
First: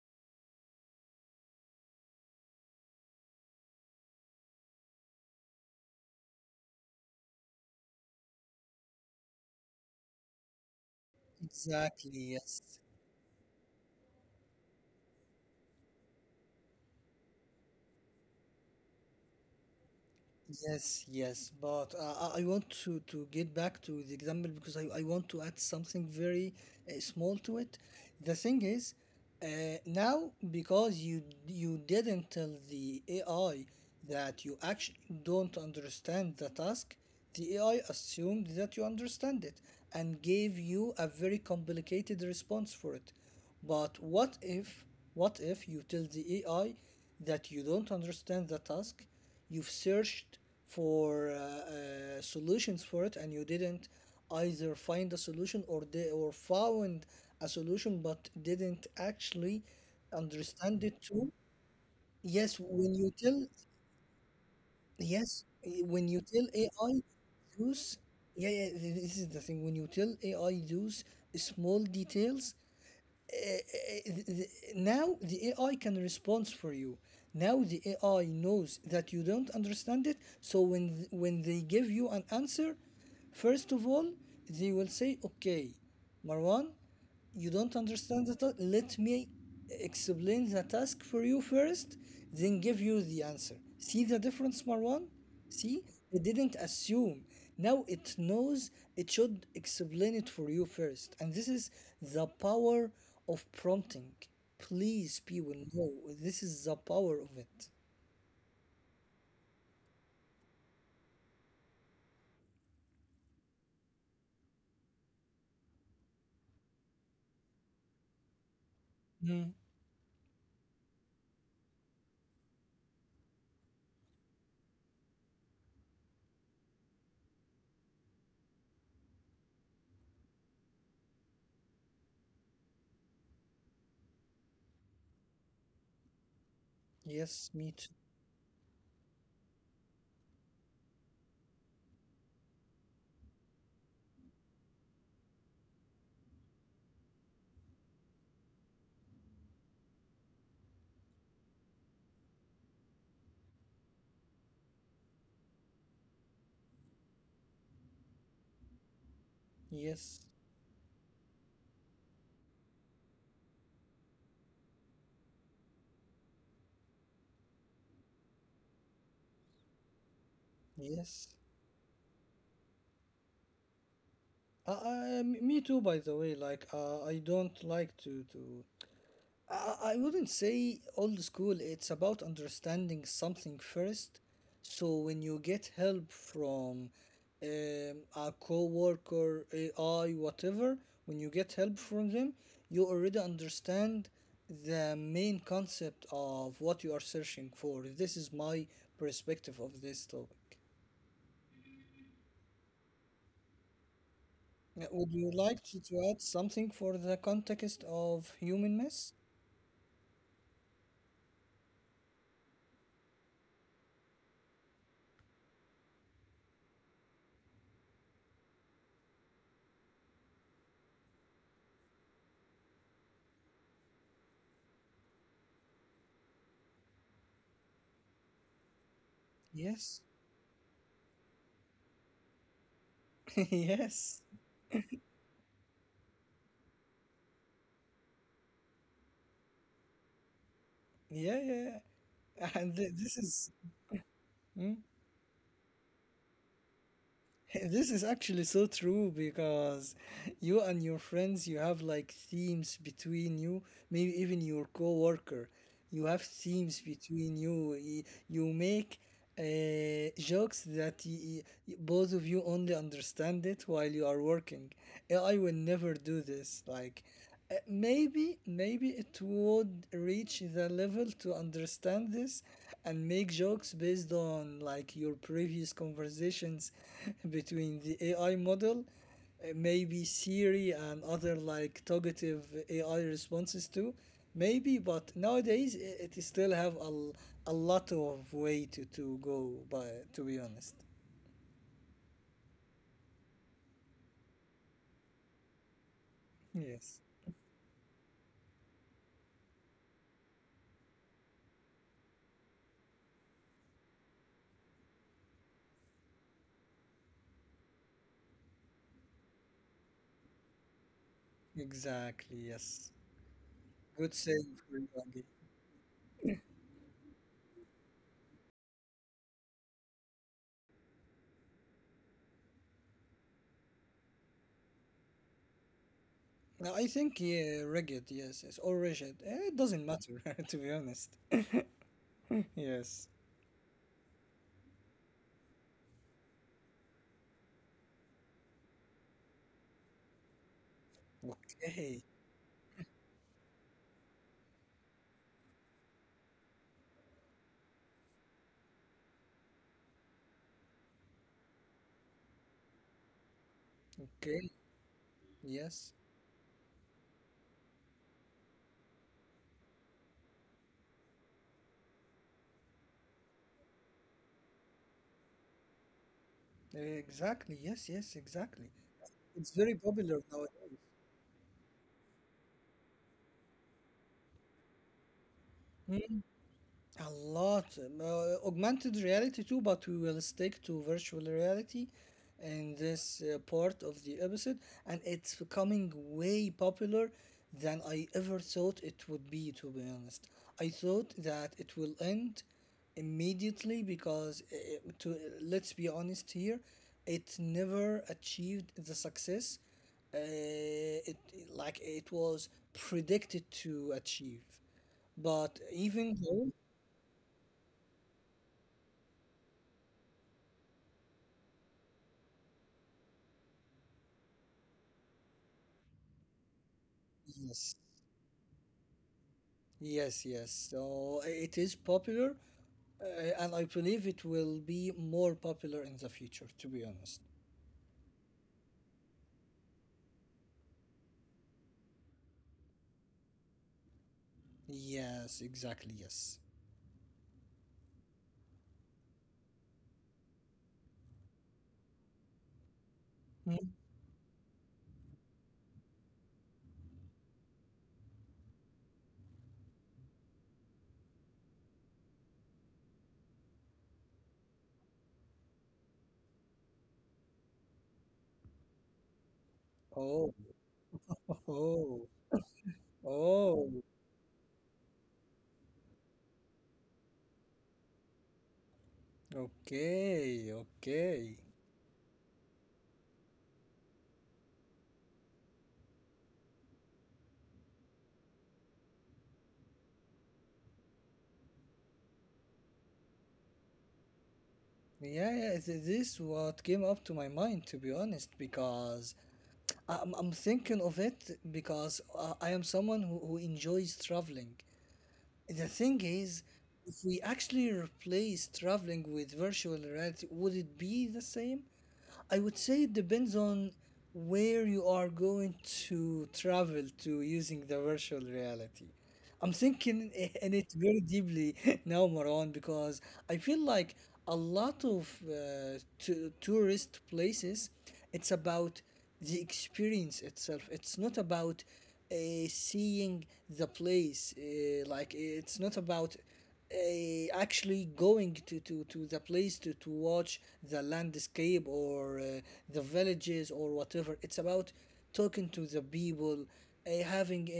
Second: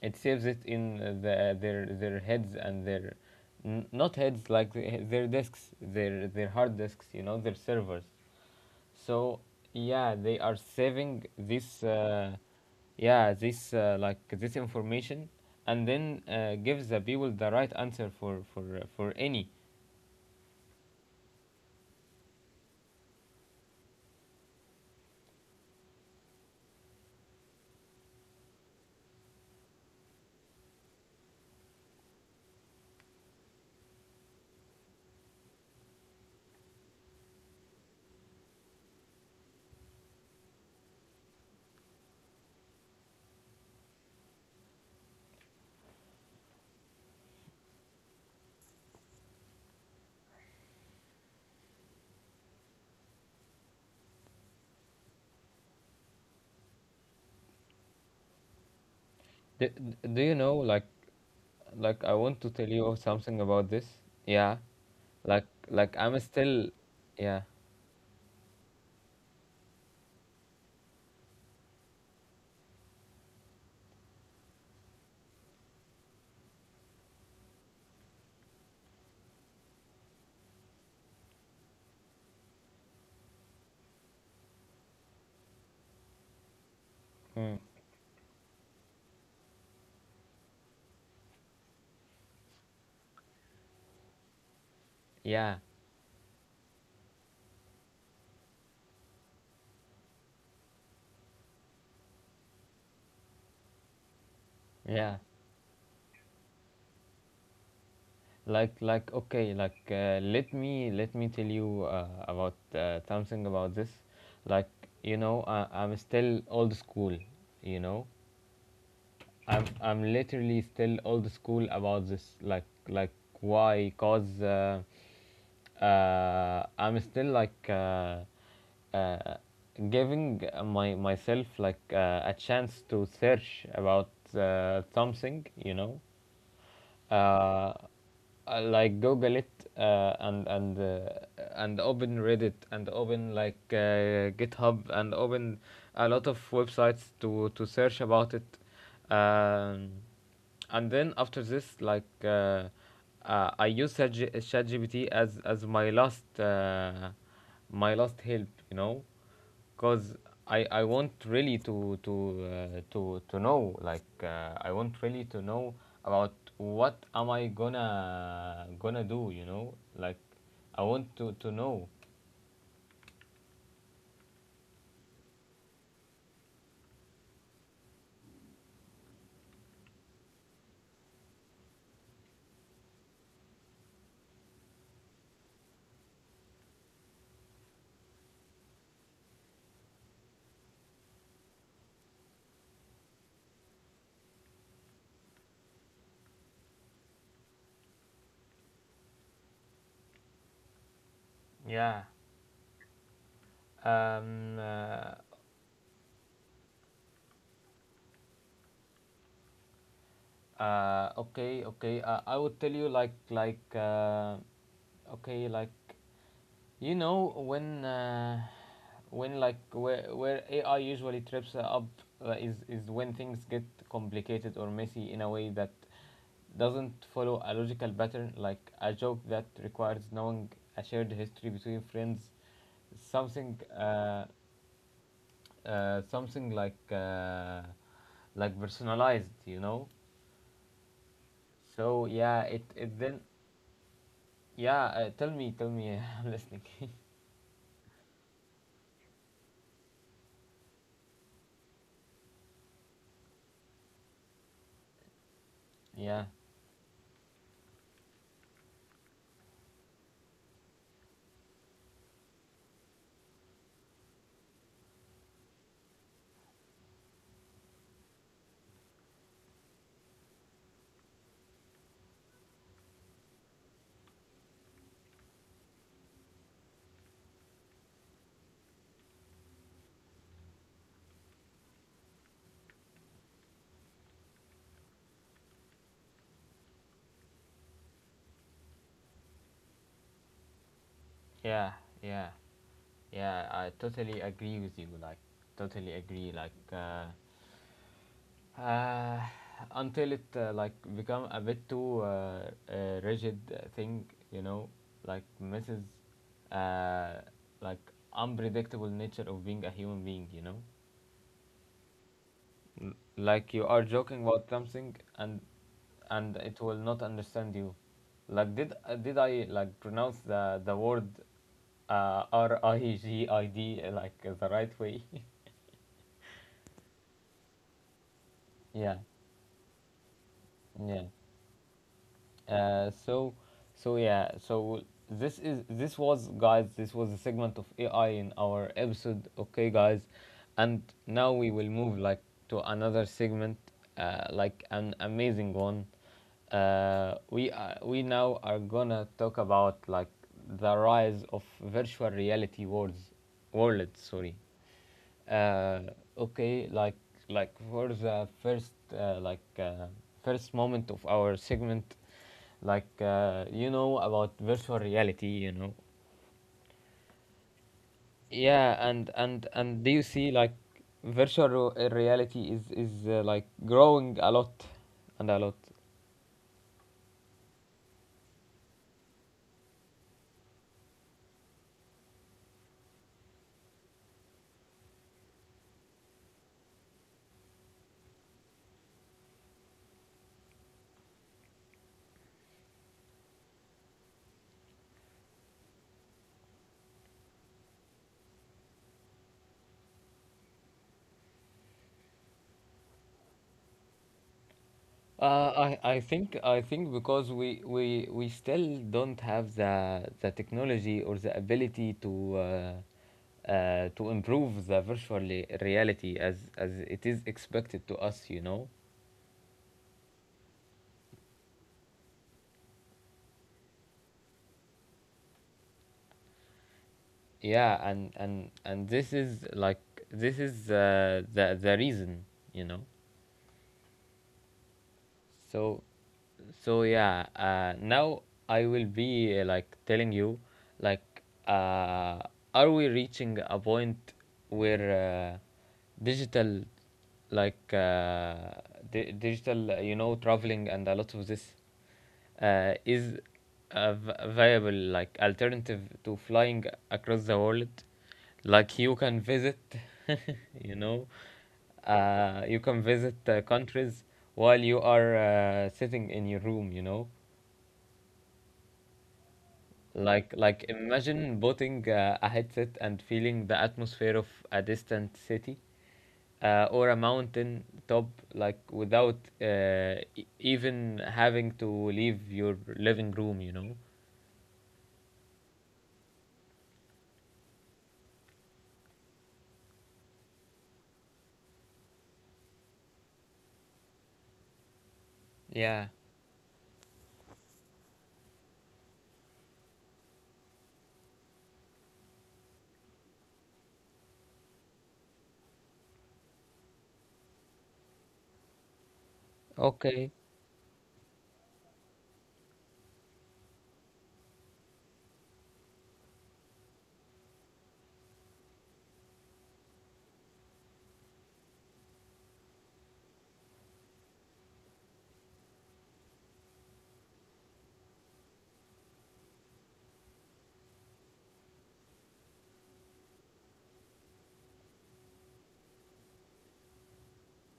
Speaker 1: it saves it in their heads and their— not heads, like the— their disks, their hard disks. You know, their servers. So yeah, they are saving this.
Speaker 2: Exactly, yes.
Speaker 1: Yeah, this, this information, and then gives the people the right answer for— for any.
Speaker 2: Yes, but I want to get back to the example because I want to add something very small to it. The thing is, uh, Now because you didn't tell the AI that you actually don't understand the task, the AI assumed that you understand it and gave you a very complicated response for it. But what if you tell the AI that you don't understand the task, you've searched for solutions for it and you didn't either find a solution or they or found a solution but didn't actually
Speaker 1: Do, do you know,
Speaker 2: understand
Speaker 1: like
Speaker 2: it too?
Speaker 1: like I want to
Speaker 2: Yes,
Speaker 1: tell
Speaker 2: when
Speaker 1: you
Speaker 2: you
Speaker 1: something
Speaker 2: tell
Speaker 1: about this? Yeah,
Speaker 2: yes, when you
Speaker 1: I'm
Speaker 2: tell
Speaker 1: still,
Speaker 2: AI
Speaker 1: yeah.
Speaker 2: use, this is the thing. When you tell AI use small details, uh, now the AI can respond for you. Now the AI knows that you don't understand it. So when they give you an answer, first of all they will say, "Okay, Marwan, you
Speaker 1: Hmm,
Speaker 2: don't understand the task. Let me explain the task for you first, then give you the answer." See the difference, Marwan?
Speaker 1: yeah,
Speaker 2: See? It didn't assume. Now it knows it should explain it for you first. And this is the power of prompting. Please,
Speaker 1: yeah.
Speaker 2: people, know this is the power of it.
Speaker 1: Okay, let me tell you about something about this. Like, you know, I, I'm still old school, you know.
Speaker 2: Mm.
Speaker 1: I'm literally still old school about this. Like why cause I'm still like, uh, giving my myself like a chance to search about something, you know.
Speaker 2: Yes,
Speaker 1: uh,
Speaker 2: me too.
Speaker 1: I, like google it, and and open Reddit and open like, GitHub, and open a lot of websites to search about it. um, and then after this, I use ChatGPT as my last— my last help, you know. Cause
Speaker 2: Yes,
Speaker 1: I— I want really to— to know, like, I want really to know about what am I gonna do, you know, like, I want to
Speaker 2: yes.
Speaker 1: know.
Speaker 2: Me too, by the way. Like, I don't like to I wouldn't say old school. It's about understanding something first. So when you get help from a coworker, AI, whatever, when you get help from them, you already understand the main concept of what you are searching for. This is my perspective of this topic.
Speaker 1: Yeah. Um, uh,
Speaker 2: Would you like to add something for the context of humanness?
Speaker 1: Okay, okay. I would tell you like, okay, like, you know, when like, where AI usually trips up is— is when things get complicated or messy in a way that doesn't follow a logical pattern, like a joke that requires
Speaker 2: Yes.
Speaker 1: knowing a shared history between friends, something
Speaker 2: Yes.
Speaker 1: uh, something like, like personalized, you know.
Speaker 2: Yeah, yeah.
Speaker 1: So yeah,
Speaker 2: yeah.
Speaker 1: it
Speaker 2: And thi-
Speaker 1: it
Speaker 2: this
Speaker 1: then
Speaker 2: is hmm?
Speaker 1: yeah. Tell me, tell me. I'm listening.
Speaker 2: This is actually so true because you and your friends you have like themes between you, maybe even your coworker. You have
Speaker 1: yeah,
Speaker 2: themes between you. You make jokes that both of you only understand it while you are working. AI will never do this. Maybe it would reach the level to understand this and make jokes based on like your previous conversations between the AI model, maybe Siri and other like talkative AI responses too. Maybe, but nowadays it still have a lot of way to go by to be honest.
Speaker 1: yeah, yeah, yeah, I totally agree with you. Like, totally agree.
Speaker 2: Yes.
Speaker 1: Uh, until it like become a bit too, rigid thing, you know, like misses uh, like unpredictable nature of being a human being. You know.
Speaker 2: Exactly, yes.
Speaker 1: L- Like you are
Speaker 2: Good
Speaker 1: joking
Speaker 2: saying
Speaker 1: about
Speaker 2: for you,
Speaker 1: something
Speaker 2: Agi.
Speaker 1: and it will not understand you. Like, did I like pronounce the word rigid the right way?
Speaker 2: I think yeah, rigid. Yes, yes, or
Speaker 1: Yeah,
Speaker 2: rigid. Eh, it doesn't matter, to be
Speaker 1: yeah.
Speaker 2: honest.
Speaker 1: Uh,
Speaker 2: Yes.
Speaker 1: so, so yeah, so this was, guys, this was a segment of AI in our episode. Okay, guys, and now we will move
Speaker 2: Okay.
Speaker 1: like to another segment, like an amazing one. We now are gonna talk about like the rise of virtual reality worlds, worlds. Sorry.
Speaker 2: Okay.
Speaker 1: uh,
Speaker 2: Yes.
Speaker 1: okay, for the first, uh, like uh, first moment of our segment. You know about virtual reality, you know.
Speaker 2: Exactly. Yes. Yes. Exactly.
Speaker 1: Yeah, and
Speaker 2: It's
Speaker 1: and
Speaker 2: very
Speaker 1: and do you
Speaker 2: popular
Speaker 1: see like
Speaker 2: nowadays.
Speaker 1: virtual reality is like growing a lot and a lot?
Speaker 2: Hmm? A lot. Augmented reality too, but we will stick to virtual reality in this part of the episode, and it's becoming way popular than I ever thought it would be, to be honest. I thought that it will end immediately because, to let's be honest here, it never achieved the success uh, it like it was predicted to achieve. But
Speaker 1: I
Speaker 2: even
Speaker 1: think—
Speaker 2: though
Speaker 1: I think because we still don't have the technology or the ability to improve the virtual reality as it is
Speaker 2: yes,
Speaker 1: expected to us, you know.
Speaker 2: it is popular, and I believe it will be more popular in the future, to be honest.
Speaker 1: Yeah, and this is like, this is the— the reason, you know.
Speaker 2: Yes,
Speaker 1: so
Speaker 2: exactly, yes.
Speaker 1: so yeah, now I will be like telling you, like, uh, are we reaching a
Speaker 2: Mm.
Speaker 1: point where, digital, like uh, digital, you know, traveling and a lot of this, is a viable like alternative to flying across the world. Like, you can visit,
Speaker 2: Oh,
Speaker 1: you know,
Speaker 2: oh,
Speaker 1: you can visit
Speaker 2: oh.
Speaker 1: countries while you are sitting in your room. You know, like,
Speaker 2: Okay,
Speaker 1: imagine
Speaker 2: okay.
Speaker 1: putting a headset and feeling the atmosphere of a distant city or a mountain top, like without even having to leave your living room, you know.
Speaker 2: Yeah, this what came up to my mind, to be honest, because I'm thinking of it because I am someone who enjoys traveling. The
Speaker 1: Yeah.
Speaker 2: thing is, if we actually replace traveling with virtual reality, would it be the same? I would say it depends on where you are going to travel to using the virtual reality. I'm
Speaker 1: Okay.
Speaker 2: thinking in it very deeply now, Marwan, because I feel like a lot of tourist places, it's about the experience itself. It's not about uh, seeing the place. Like it's not about actually going to the place to watch the landscape or the villages or whatever. It's about talking to the people, uh, having uh,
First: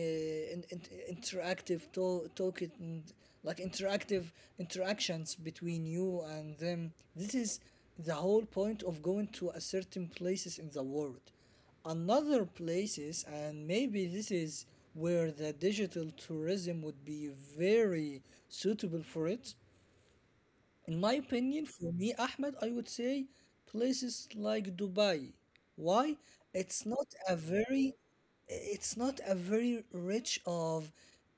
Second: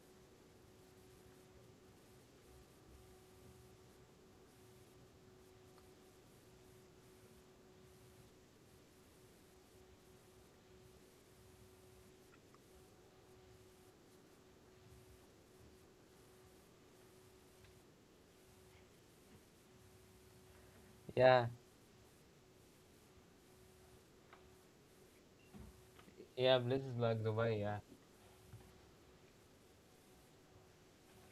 Speaker 2: in, in- interactive like interactive interactions between you and them. This is the whole point of going to a certain places in the world. Another places, and maybe this is where the digital tourism would be very suitable for it, in my
Speaker 1: Yeah.
Speaker 2: opinion, for me, Ahmed, I would say places like Dubai. Why?
Speaker 1: Yeah.
Speaker 2: It's
Speaker 1: Places
Speaker 2: not
Speaker 1: like
Speaker 2: a
Speaker 1: Dubai. Yeah.
Speaker 2: very, it's not a very rich of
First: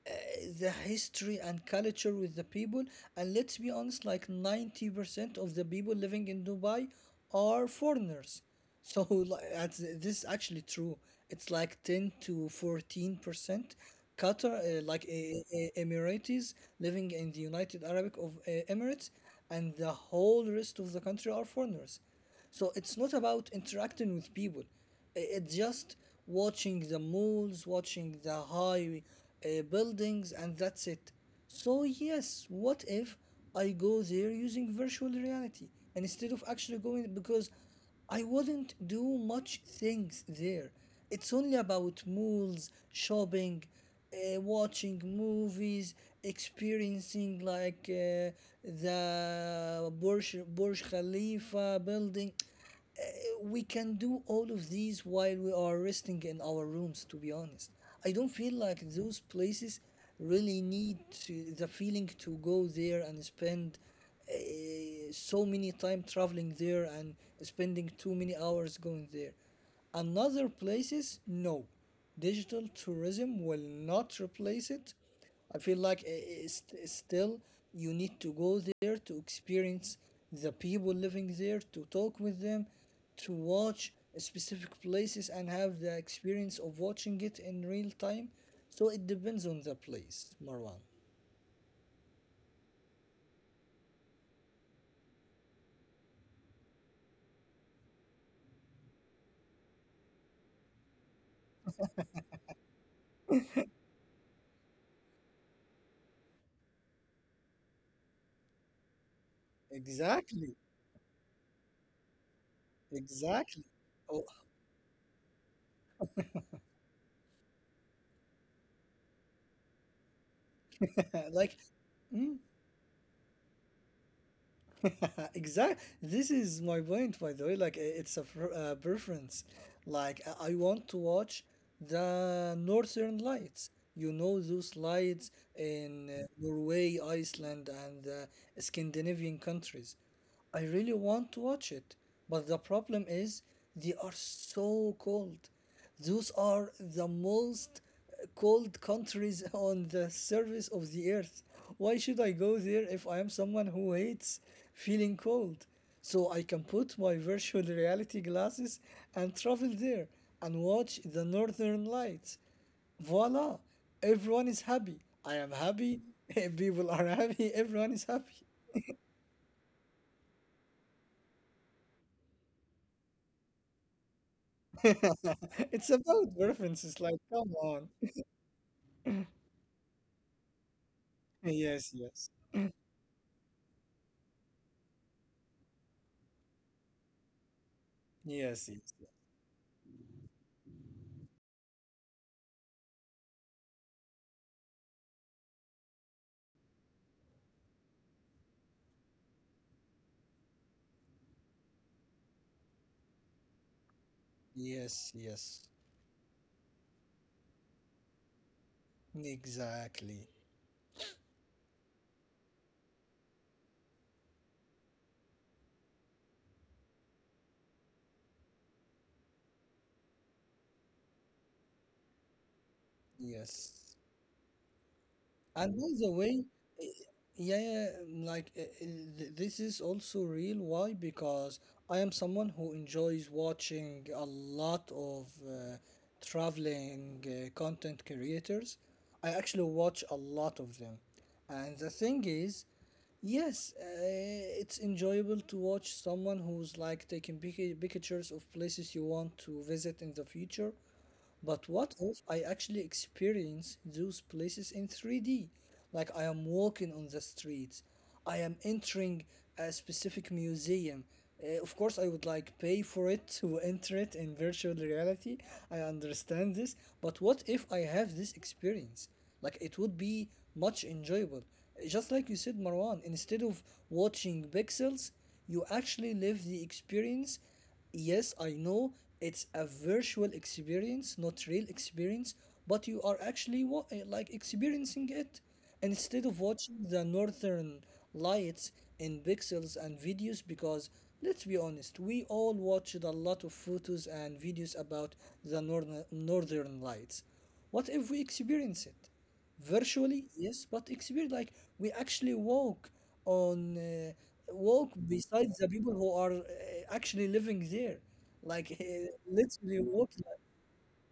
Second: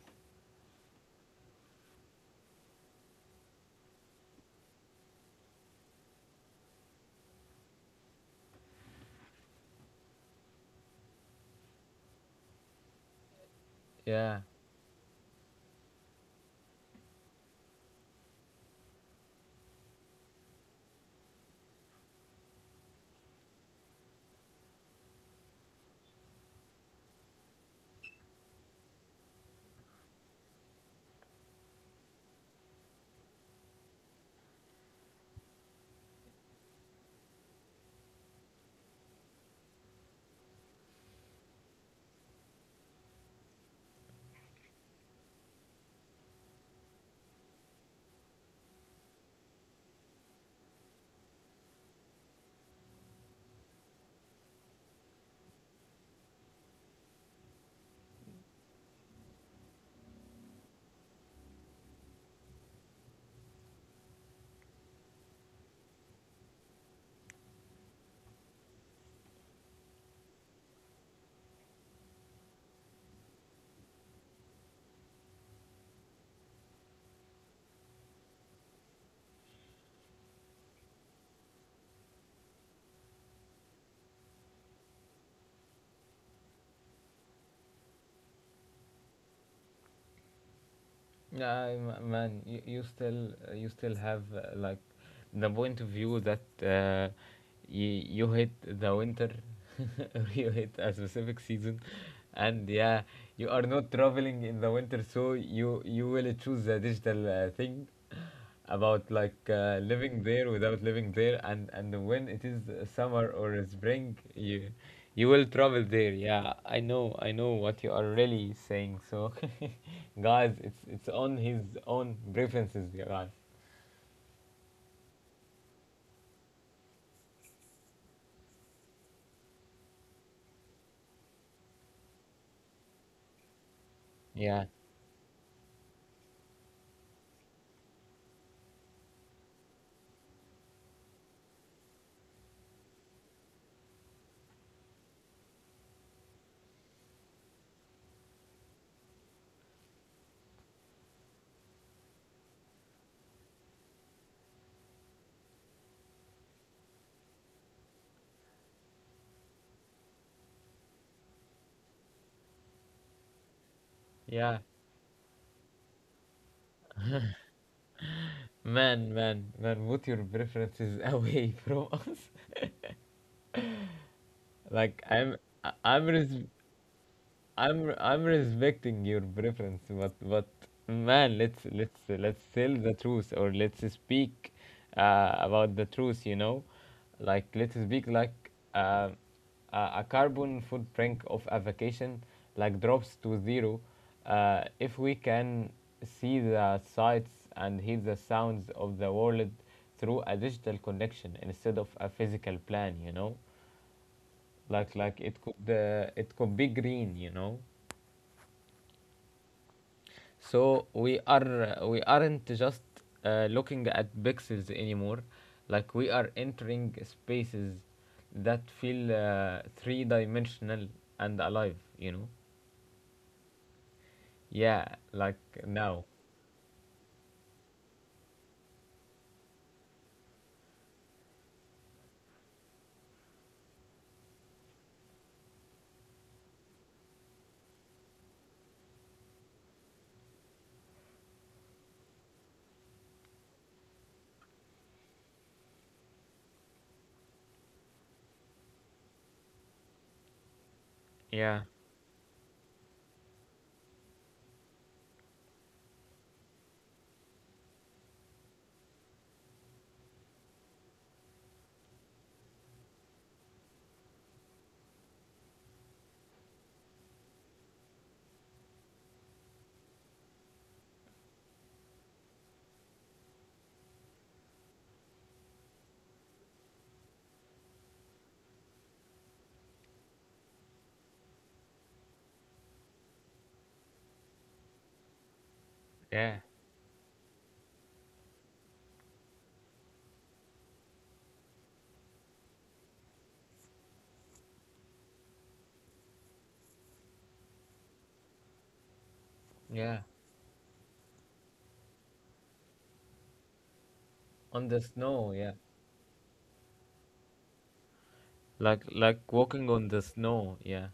Speaker 2: uh, the history and culture with the people. And let's be honest, like 90% of the people living in Dubai are foreigners. So like, this is actually true. It's like 10 to 14%.
Speaker 1: Yeah.
Speaker 2: Qatar, Emiratis living in the United Arab of Emirates, and the whole rest of the country are foreigners. So it's not about interacting with people. It's just watching the malls, watching the high buildings, and that's it. So yes, what if I go there using virtual reality and instead of actually going because I wouldn't do much things there. It's only about malls, shopping, watching movies, experiencing like the Burj Khalifa building. We can do all of these while we are resting in our rooms, to be honest. I don't feel like those places really need the feeling to go there and spend uh, so many time traveling there and spending too many hours going there. Another places, no. Digital tourism will not replace it. I feel like it's still you need to go there to experience the people living there, to talk with them, to watch specific places and have the experience of watching it in real time. So it depends on the place, Marwan.
Speaker 1: Yeah. Man, you, you still have like the point of view that, you— you hit the winter, or you hit a specific season, and yeah, you are not traveling in the winter, so you will choose the digital thing. About like, living there
Speaker 2: Exactly,
Speaker 1: without living there, and when it is summer
Speaker 2: exactly.
Speaker 1: or spring,
Speaker 2: Oh,
Speaker 1: you will travel there. Yeah, I know, I know what you are really saying. So, guys, it's on
Speaker 2: like,
Speaker 1: his own
Speaker 2: mm,
Speaker 1: preferences. Yeah, guys.
Speaker 2: exactly. This is my point, by the way. Like, it's a preference. Like, I want to watch the Northern Lights. You know
Speaker 1: Yeah.
Speaker 2: those lights in Norway, Iceland, and Scandinavian countries. I really want to watch it, but the problem is they are so cold. Those are the most cold countries on the surface of the earth. Why should I go there if I am someone who hates feeling cold? So I can put my virtual reality glasses and travel there and watch the northern lights. Voila! Everyone
Speaker 1: yeah
Speaker 2: is happy. I am happy. People are happy. Everyone is happy.
Speaker 1: Man, man, put your preferences away from us. Like, I'm—
Speaker 2: It's
Speaker 1: I'm
Speaker 2: about
Speaker 1: res—
Speaker 2: references. Like, come on.
Speaker 1: I'm respecting your preference, but man,
Speaker 2: Yes, yes.
Speaker 1: let's tell the truth, or let's speak about the truth. You know, like, let's speak like,
Speaker 2: Yes, yes.
Speaker 1: a carbon footprint of a vacation like drops to zero if we can see the sights and hear the sounds of the world through a digital connection instead of a physical plan. You know,
Speaker 2: Yes, yes.
Speaker 1: it could be green. You know.
Speaker 2: Exactly.
Speaker 1: So, we aren't just looking at pixels anymore, like we are entering spaces that feel three-dimensional and alive. You know?
Speaker 2: Yes.
Speaker 1: Yeah, like,
Speaker 2: And by
Speaker 1: now.
Speaker 2: the way, eh, yeah, like this is also real. Why? Because I am someone who enjoys watching a lot of traveling content creators. I actually watch a lot of them. And the thing is, yes, it's enjoyable to watch someone who's like taking pictures of places you want to visit in the future. But
Speaker 1: Yeah,
Speaker 2: what if I actually experience those places in 3D? Like I am walking on the streets, I am entering a specific museum. Of course, I would like pay for it to enter it in virtual reality. I understand this, but what if I have this experience? Like it would be much enjoyable. Just like you said, Marwan, instead of watching pixels, you actually live the experience. Yes, I know it's a virtual experience, not real experience, but you are actually like experiencing it. And instead of
Speaker 1: yeah,
Speaker 2: watching the northern lights in pixels and videos, because let's be honest, we all watched a lot of photos and videos about the northern lights. What if we experience it?
Speaker 1: yeah.
Speaker 2: Virtually, yes, but experience like we actually walk on
Speaker 1: On
Speaker 2: walk
Speaker 1: the snow.
Speaker 2: beside the
Speaker 1: Yeah,
Speaker 2: people who are actually living there, like
Speaker 1: like,
Speaker 2: literally
Speaker 1: walking on
Speaker 2: walk.
Speaker 1: the
Speaker 2: Like,
Speaker 1: snow. Yeah.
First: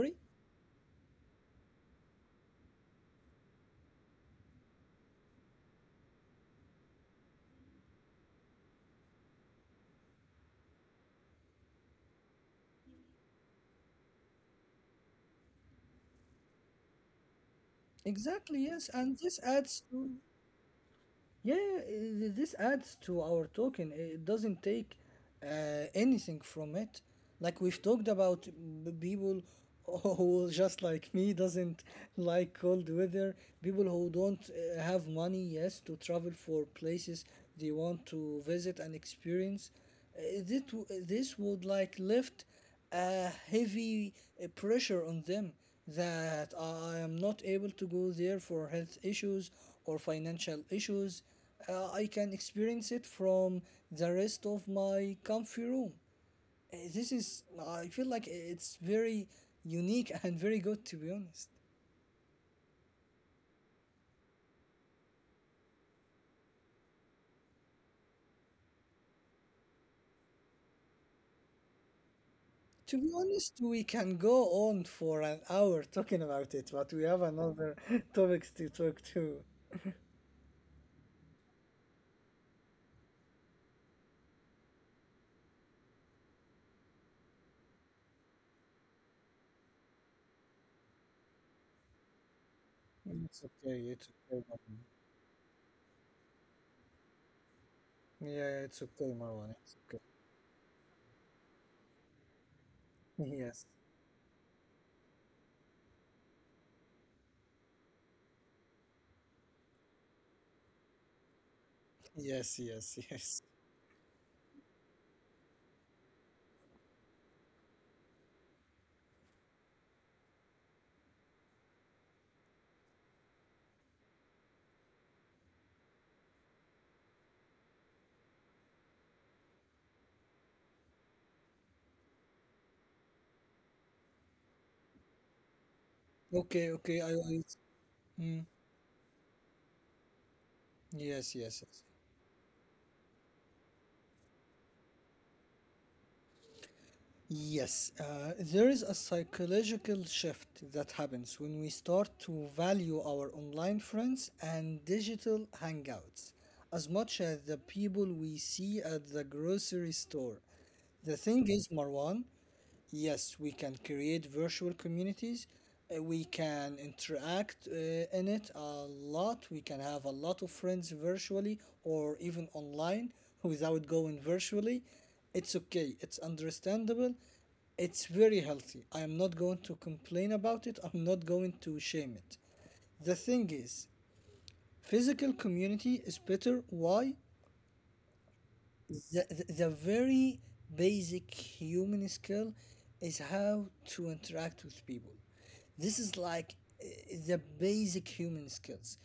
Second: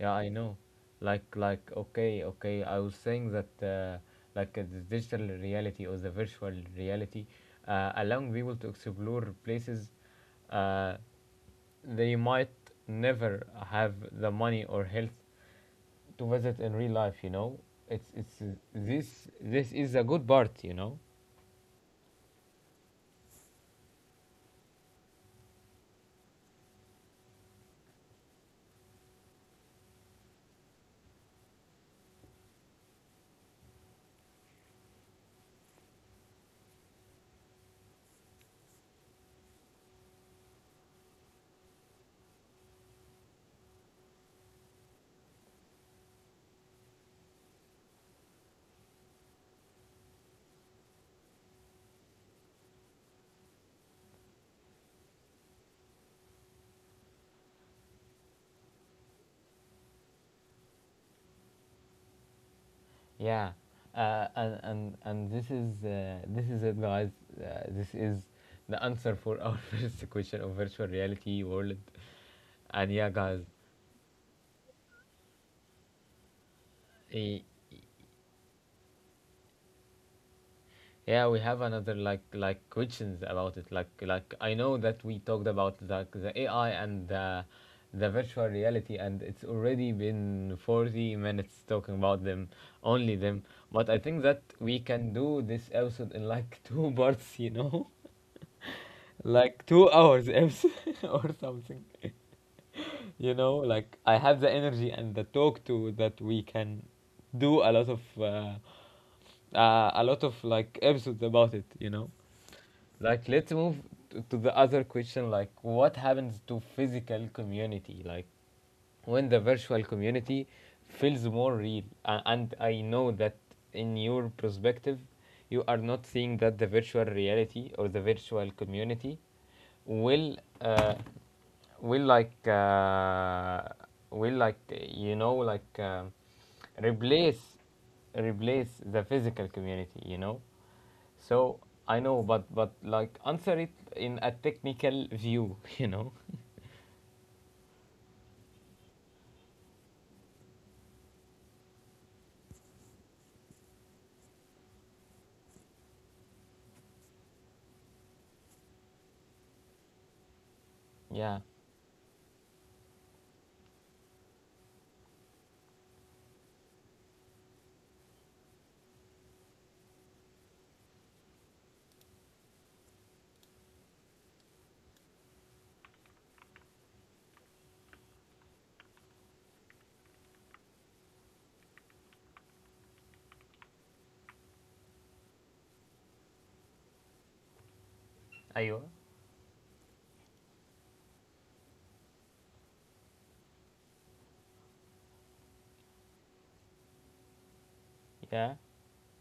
Speaker 1: Yeah, I know. Like, okay, okay. I was saying that, the digital reality or the virtual reality, allowing people to explore places uh, they might never have the money or health to visit in real life. You know, it's
Speaker 2: exactly, yes, and
Speaker 1: this—
Speaker 2: this
Speaker 1: this
Speaker 2: adds
Speaker 1: is a
Speaker 2: to.
Speaker 1: good part. You know.
Speaker 2: Yeah, this adds to our token. It doesn't take anything from it. Like we've talked about people who just like me doesn't like cold weather, people who don't have money, yes, to travel for places they want to visit and experience. Uh, this would like lift a heavy pressure on them that I am not able to go there for health issues or financial issues. I can experience it from the rest of my comfy room. Uh, This is, I feel like it's very unique and very good to be honest.
Speaker 1: Yeah, and this is it, guys. This is the answer for our first question of virtual reality world. And
Speaker 2: To
Speaker 1: yeah,
Speaker 2: be
Speaker 1: guys,
Speaker 2: honest, we can go on for an hour talking about it, but we have
Speaker 1: eh,
Speaker 2: another topics to talk to.
Speaker 1: yeah, we have another questions about it. Like, I know that we talked about the AI and the— the virtual reality, and it's already been 40 minutes talking about them, only them. But I
Speaker 2: It's
Speaker 1: think that
Speaker 2: okay,
Speaker 1: we
Speaker 2: Marwan.
Speaker 1: can do this episode in like two parts, you know.
Speaker 2: Yeah, it's okay, Marwan.
Speaker 1: Like,
Speaker 2: It's
Speaker 1: two
Speaker 2: okay.
Speaker 1: hours episode or something. You know,
Speaker 2: Yes,
Speaker 1: like, I have the energy and the talk to that we can do a lot of like episodes about it. You know.
Speaker 2: yes, yes,
Speaker 1: Like, let's
Speaker 2: yes.
Speaker 1: move to the other question. Like, what happens to physical community? Like, when the virtual community feels more real, and I know that in your perspective, you are not seeing that the virtual reality or the virtual community will, will like uh, will like you know like
Speaker 2: Okay, okay. I
Speaker 1: replace—
Speaker 2: always. Mm,
Speaker 1: replace the physical community, you know.
Speaker 2: yes,
Speaker 1: So,
Speaker 2: yes, yes.
Speaker 1: I know, but like, answer it in a technical view, you know.
Speaker 2: Yes, there is a psychological shift that happens when we start to value our online friends and digital hangouts as much as the people we see at the grocery store. The
Speaker 1: Yeah,
Speaker 2: thing is, Marwan, yes, we can create virtual communities. We can interact in it a lot. We can have a lot of friends virtually or even online without going virtually. It's okay. It's understandable. It's very healthy. I am not going to complain about it. I'm not going to shame it. The thing is, physical community is better. Why?
Speaker 1: ايوه,
Speaker 2: The very basic human skill is how to interact with people. This is like uh, the basic
Speaker 1: yeah,
Speaker 2: human skills,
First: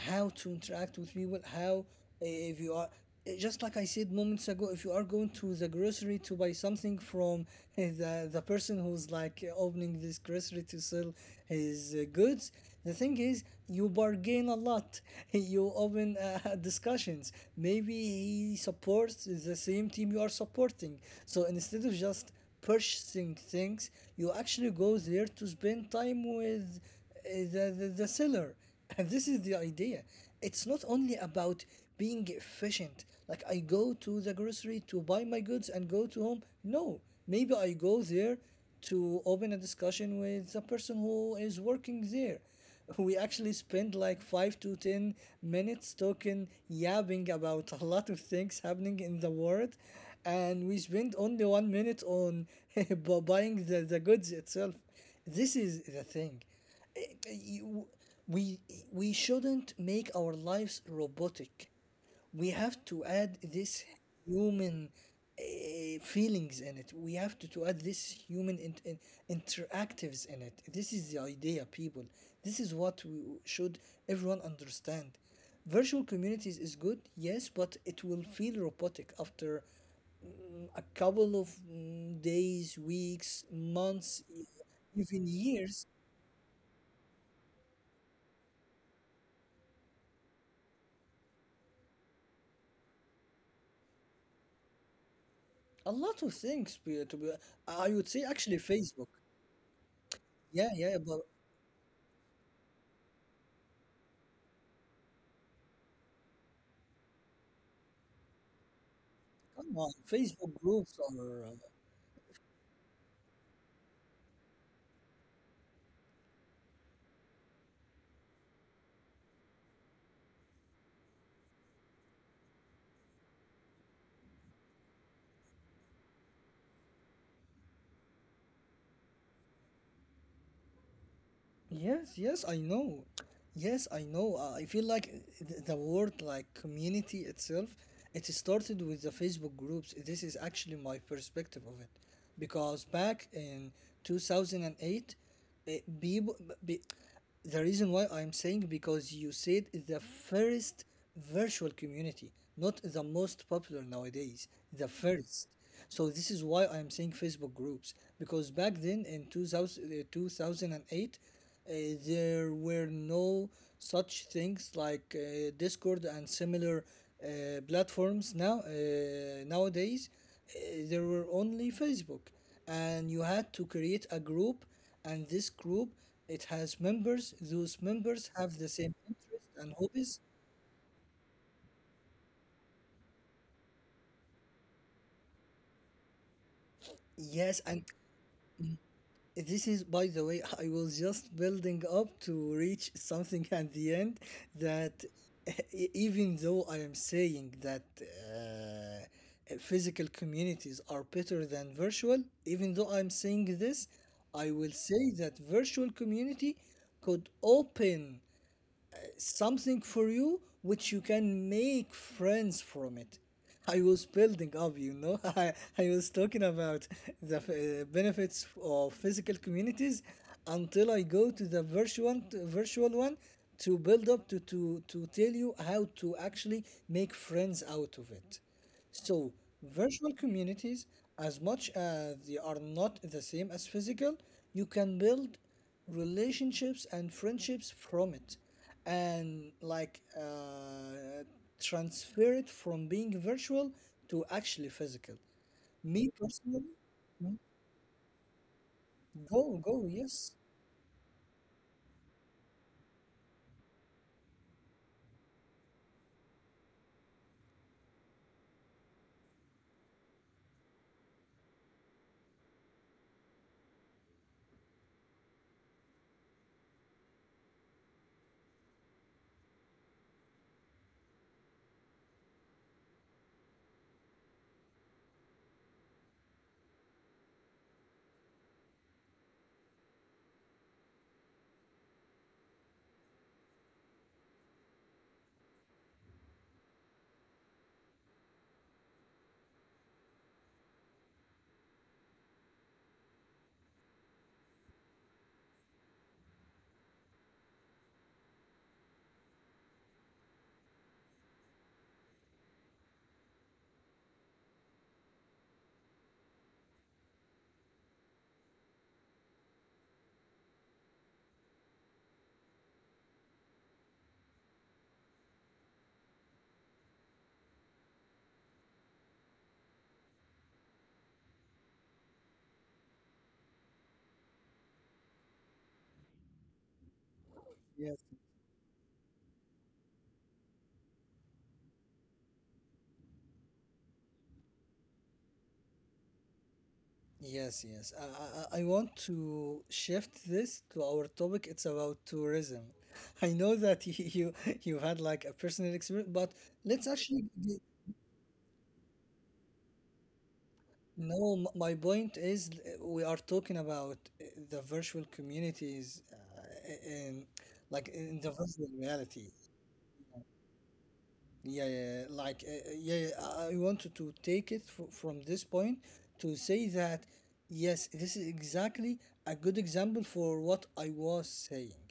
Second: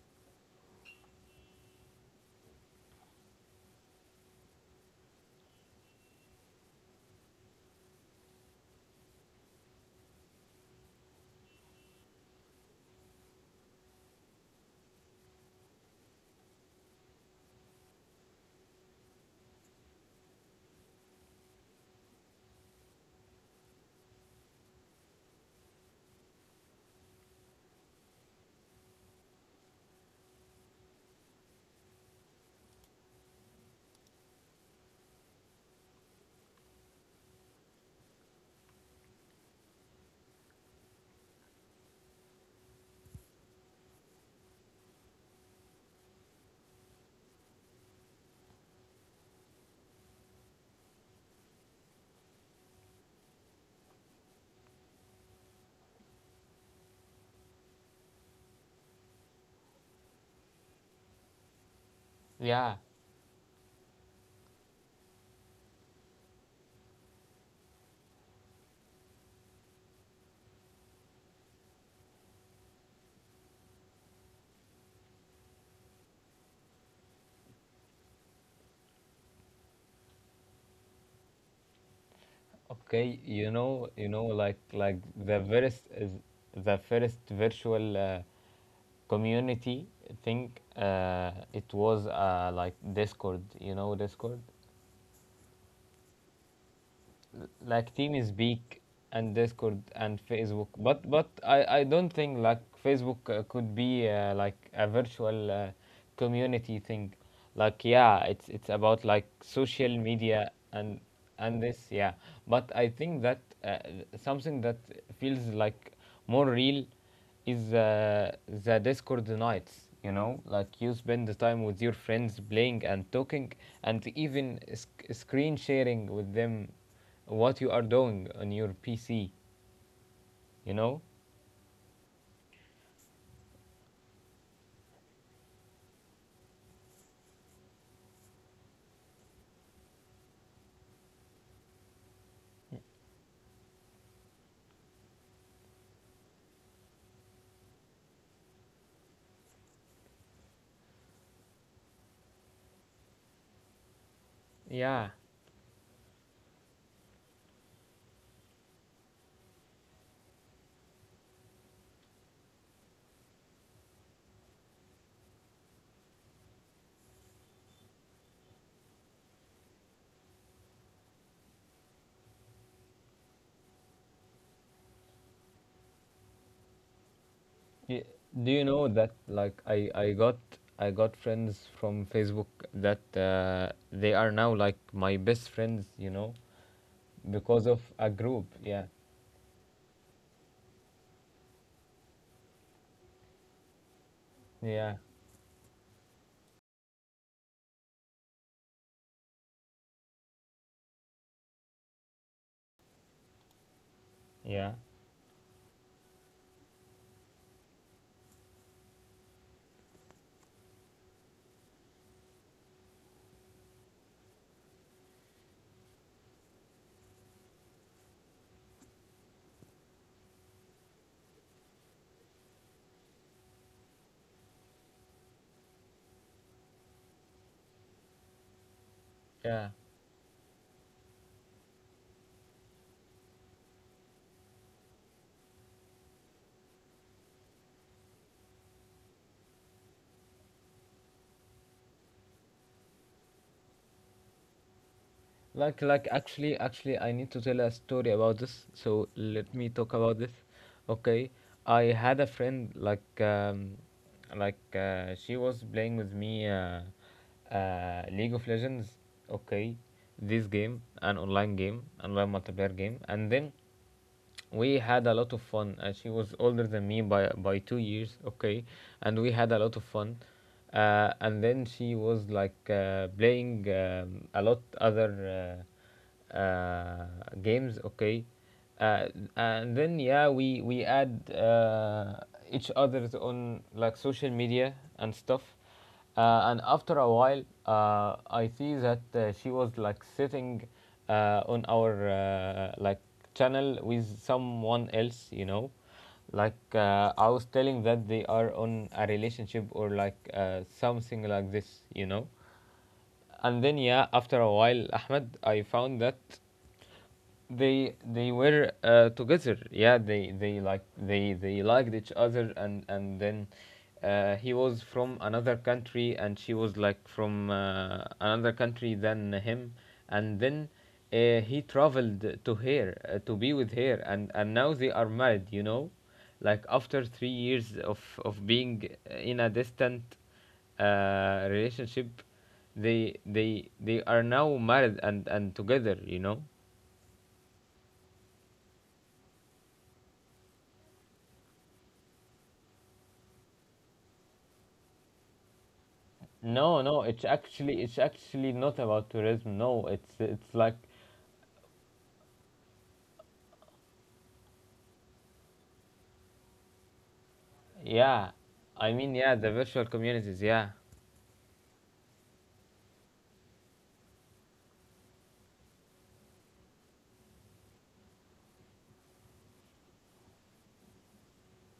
Speaker 2: how to interact with people, how if you are. Just like I said moments ago, if you are going to the grocery to buy something from the person who's like opening this grocery to sell his goods, the thing is, you bargain a lot. You open discussions. Maybe he supports the same team you are supporting. So instead of just purchasing things, you actually go there to spend time with the seller. And this is the idea. It's not only about being efficient, like I go to the grocery to buy my goods and go to home. No, maybe I go there to open a discussion with the person who is working there. We actually spend like 5 to 10 minutes talking, yabbing about a lot of things happening in the world, and we spend only 1 minute on buying the goods itself. This is the thing. Eh, eh, you- We we shouldn't make our lives robotic. We
Speaker 1: yeah.
Speaker 2: have to add this human uh, feelings in it. We have to add this human interactives in it. This is the idea, people. This is what we should everyone understand. Virtual communities is good, yes, but it will feel robotic after a couple of days,
Speaker 1: Okay,
Speaker 2: weeks,
Speaker 1: you know,
Speaker 2: months,
Speaker 1: like,
Speaker 2: even
Speaker 1: the first
Speaker 2: years.
Speaker 1: is the first virtual community thing. It was like Discord. You know Discord.
Speaker 2: A lot of things to be, I
Speaker 1: Like,
Speaker 2: would
Speaker 1: team
Speaker 2: say
Speaker 1: is
Speaker 2: actually
Speaker 1: big,
Speaker 2: Facebook.
Speaker 1: and Discord and
Speaker 2: Yeah,
Speaker 1: Facebook.
Speaker 2: yeah,
Speaker 1: But,
Speaker 2: but
Speaker 1: I don't think like Facebook could be like a virtual community thing. Like, yeah, it's about like
Speaker 2: come on,
Speaker 1: social media
Speaker 2: Facebook groups
Speaker 1: and
Speaker 2: are
Speaker 1: this. Yeah, but I think that something that feels like more real is the Discord nights. You know, like, you spend the time with your friends playing and talking, and even screen sharing with them what you are doing on your PC, you know?
Speaker 2: yes, yes, I know. Yes, I know. I feel like the word like community itself, it started with the Facebook groups. This is actually my perspective of it. Because back in 2008, it, people, be, the reason why I'm saying because you said the first virtual community, not the most popular nowadays, the
Speaker 1: Yeah.
Speaker 2: first. So this is why I'm saying Facebook groups, because back then in 2000, 2008, there were no such things like Discord and similar platforms now nowadays. Uh, there were only Facebook, and you had to create a group, and this group, it has members. Those
Speaker 1: Y-
Speaker 2: members
Speaker 1: Do
Speaker 2: have the
Speaker 1: you
Speaker 2: same
Speaker 1: know that,
Speaker 2: interests
Speaker 1: like,
Speaker 2: and
Speaker 1: I
Speaker 2: hobbies.
Speaker 1: got— I got friends from Facebook that they are now like my best friends, you know,
Speaker 2: Yes,
Speaker 1: because
Speaker 2: and
Speaker 1: of a group. Yeah.
Speaker 2: this is, by the way, I was just building up to reach something at the end
Speaker 1: Yeah.
Speaker 2: that even though I am saying that physical communities are better than virtual, even though I'm saying this, I will
Speaker 1: Yeah.
Speaker 2: say that virtual community could open something for you which you can make friends from it. I was building up, you know. I was talking about the benefits of physical communities until I go to the virtual one to build up to to tell you how to actually make friends out of it. So
Speaker 1: Yeah.
Speaker 2: virtual communities, as much as they are not the same as physical, you can build relationships and friendships from it, and like transfer it from being virtual to actually physical. Me
Speaker 1: Like,
Speaker 2: personally,
Speaker 1: actually, actually, I
Speaker 2: mm,
Speaker 1: need to tell a story about this. So
Speaker 2: go,
Speaker 1: let
Speaker 2: go,
Speaker 1: me talk
Speaker 2: yes,
Speaker 1: about this. Okay, I had a friend, like, she was playing with me, League of Legends. Okay, this game, an online game, online multiplayer game, and then we had a lot of fun. She was older than me by 2 years, okay, and we had a lot of fun. And then she was like playing, a lot other, uh, uh, games, okay. Uh, and then yeah, we add each other's on like social media and stuff, and after a while, I see that she was like sitting on our, channel with someone else, you know. Like, I was telling that they are on a relationship or like, something like this, you know. And then yeah, after a while, Ahmed, I found that they were together. Yeah, they liked each other, and then he was from another country and she was like from another country than him. And then he traveled to her, to be with her, and now they are married, you know, like after 3 years
Speaker 2: yes,
Speaker 1: of being in a distant relationship. They are now married and together, you know.
Speaker 2: yes, yes. I want to shift this to our topic. It's about tourism. I know that you've had like a personal experience, but
Speaker 1: No,
Speaker 2: let's
Speaker 1: no,
Speaker 2: actually,
Speaker 1: it's actually not about tourism. No, it's like
Speaker 2: no, my point is we are talking about the virtual communities in like in the
Speaker 1: yeah.
Speaker 2: virtual reality.
Speaker 1: The virtual communities, yeah.
Speaker 2: Yeah, yeah, yeah, like yeah, yeah, I wanted to take it fr from this point to say that yes, this is exactly a good example for what I was saying.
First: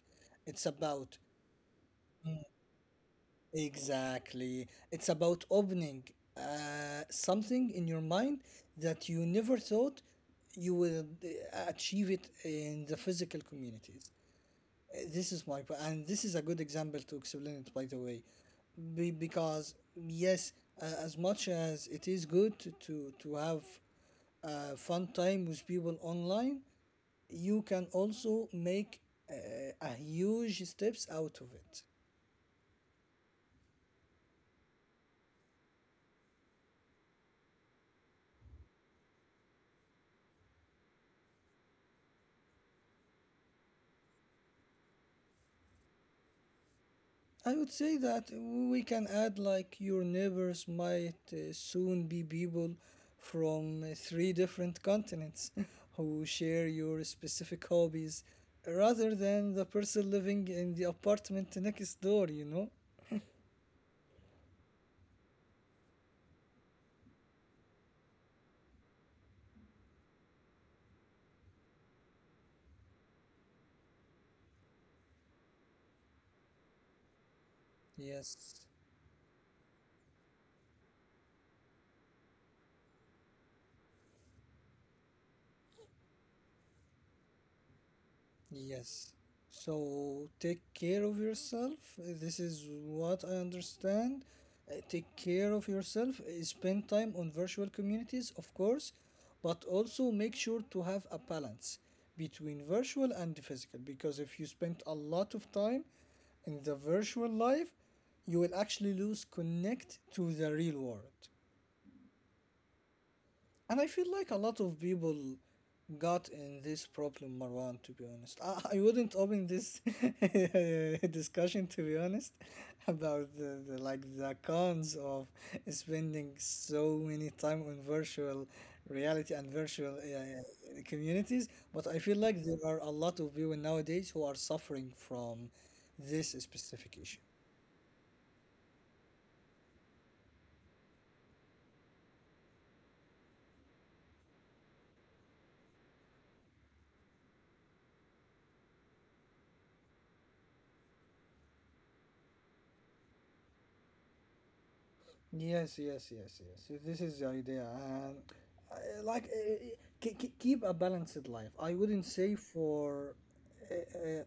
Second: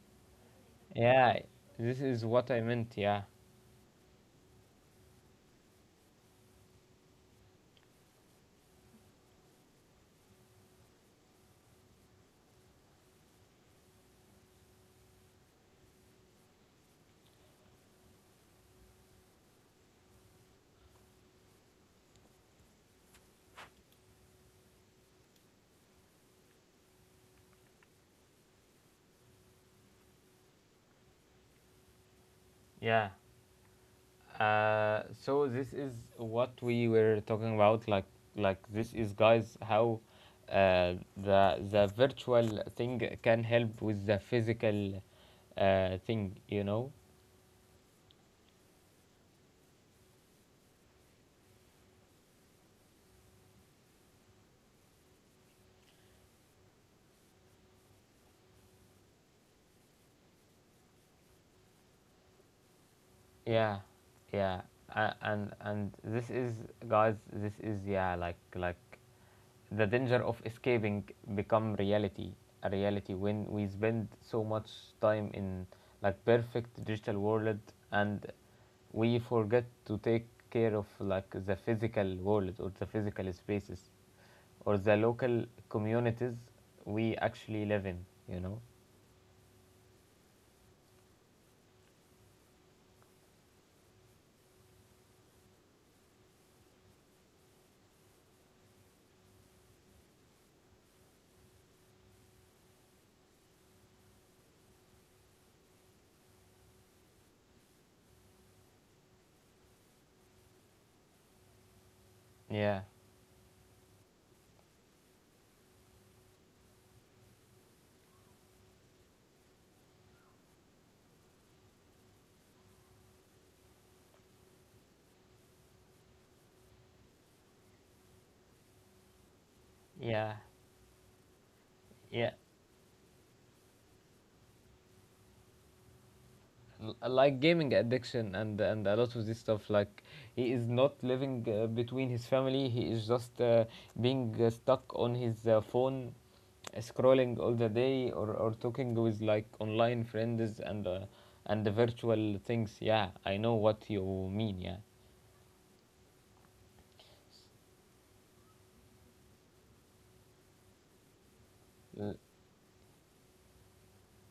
Speaker 2: It's about
Speaker 1: Yeah. This is what I meant, yeah.
Speaker 2: exactly. It's about opening something in your mind that you never thought you will achieve it in the physical communities. This is my po- And this is a good example to explain it, by the way, because yes, as much as it is good to to have a fun time with people online, you can also make a huge steps out of it.
Speaker 1: Yeah. So this is what we were talking about. Like this is, guys, how the virtual thing can help with the physical thing, you know?
Speaker 2: I would say that we can add like your neighbors might soon be people from three different continents who share your specific hobbies rather than the person living in the apartment next door, you know?
Speaker 1: Yeah, yeah, and this is, guys, this is, yeah, like the danger of escaping become reality, a reality when we spend so much time in like perfect digital world, and
Speaker 2: Yes.
Speaker 1: we forget to take care of like the physical world or the physical spaces or the local communities we actually live in, you know?
Speaker 2: Yes. So take care of yourself. This is what I understand. Take care of yourself. Spend time on virtual communities, of course, but also make sure to have a balance between virtual and physical. Because if you spend a lot of time in the virtual life, you will actually lose connect to the real world.
Speaker 1: Yeah,
Speaker 2: And I feel like a lot of people got in this problem, Marwan, to be honest. I wouldn't open this discussion, to be honest, about the cons of spending so many time on virtual reality and virtual
Speaker 1: yeah,
Speaker 2: communities. But I feel
Speaker 1: yeah.
Speaker 2: like there are a lot of people nowadays who are suffering from this specific issue.
Speaker 1: Like gaming addiction and a lot of this stuff. Like, he is not living between his family, he is just being stuck on his phone, scrolling all the day, or talking with like online friends, and the virtual things. Yeah, I know what you mean, yeah.
Speaker 2: Yes, yes, yes, yes. This is the idea, and like keep a balanced life. I wouldn't
Speaker 1: L-
Speaker 2: say for uh,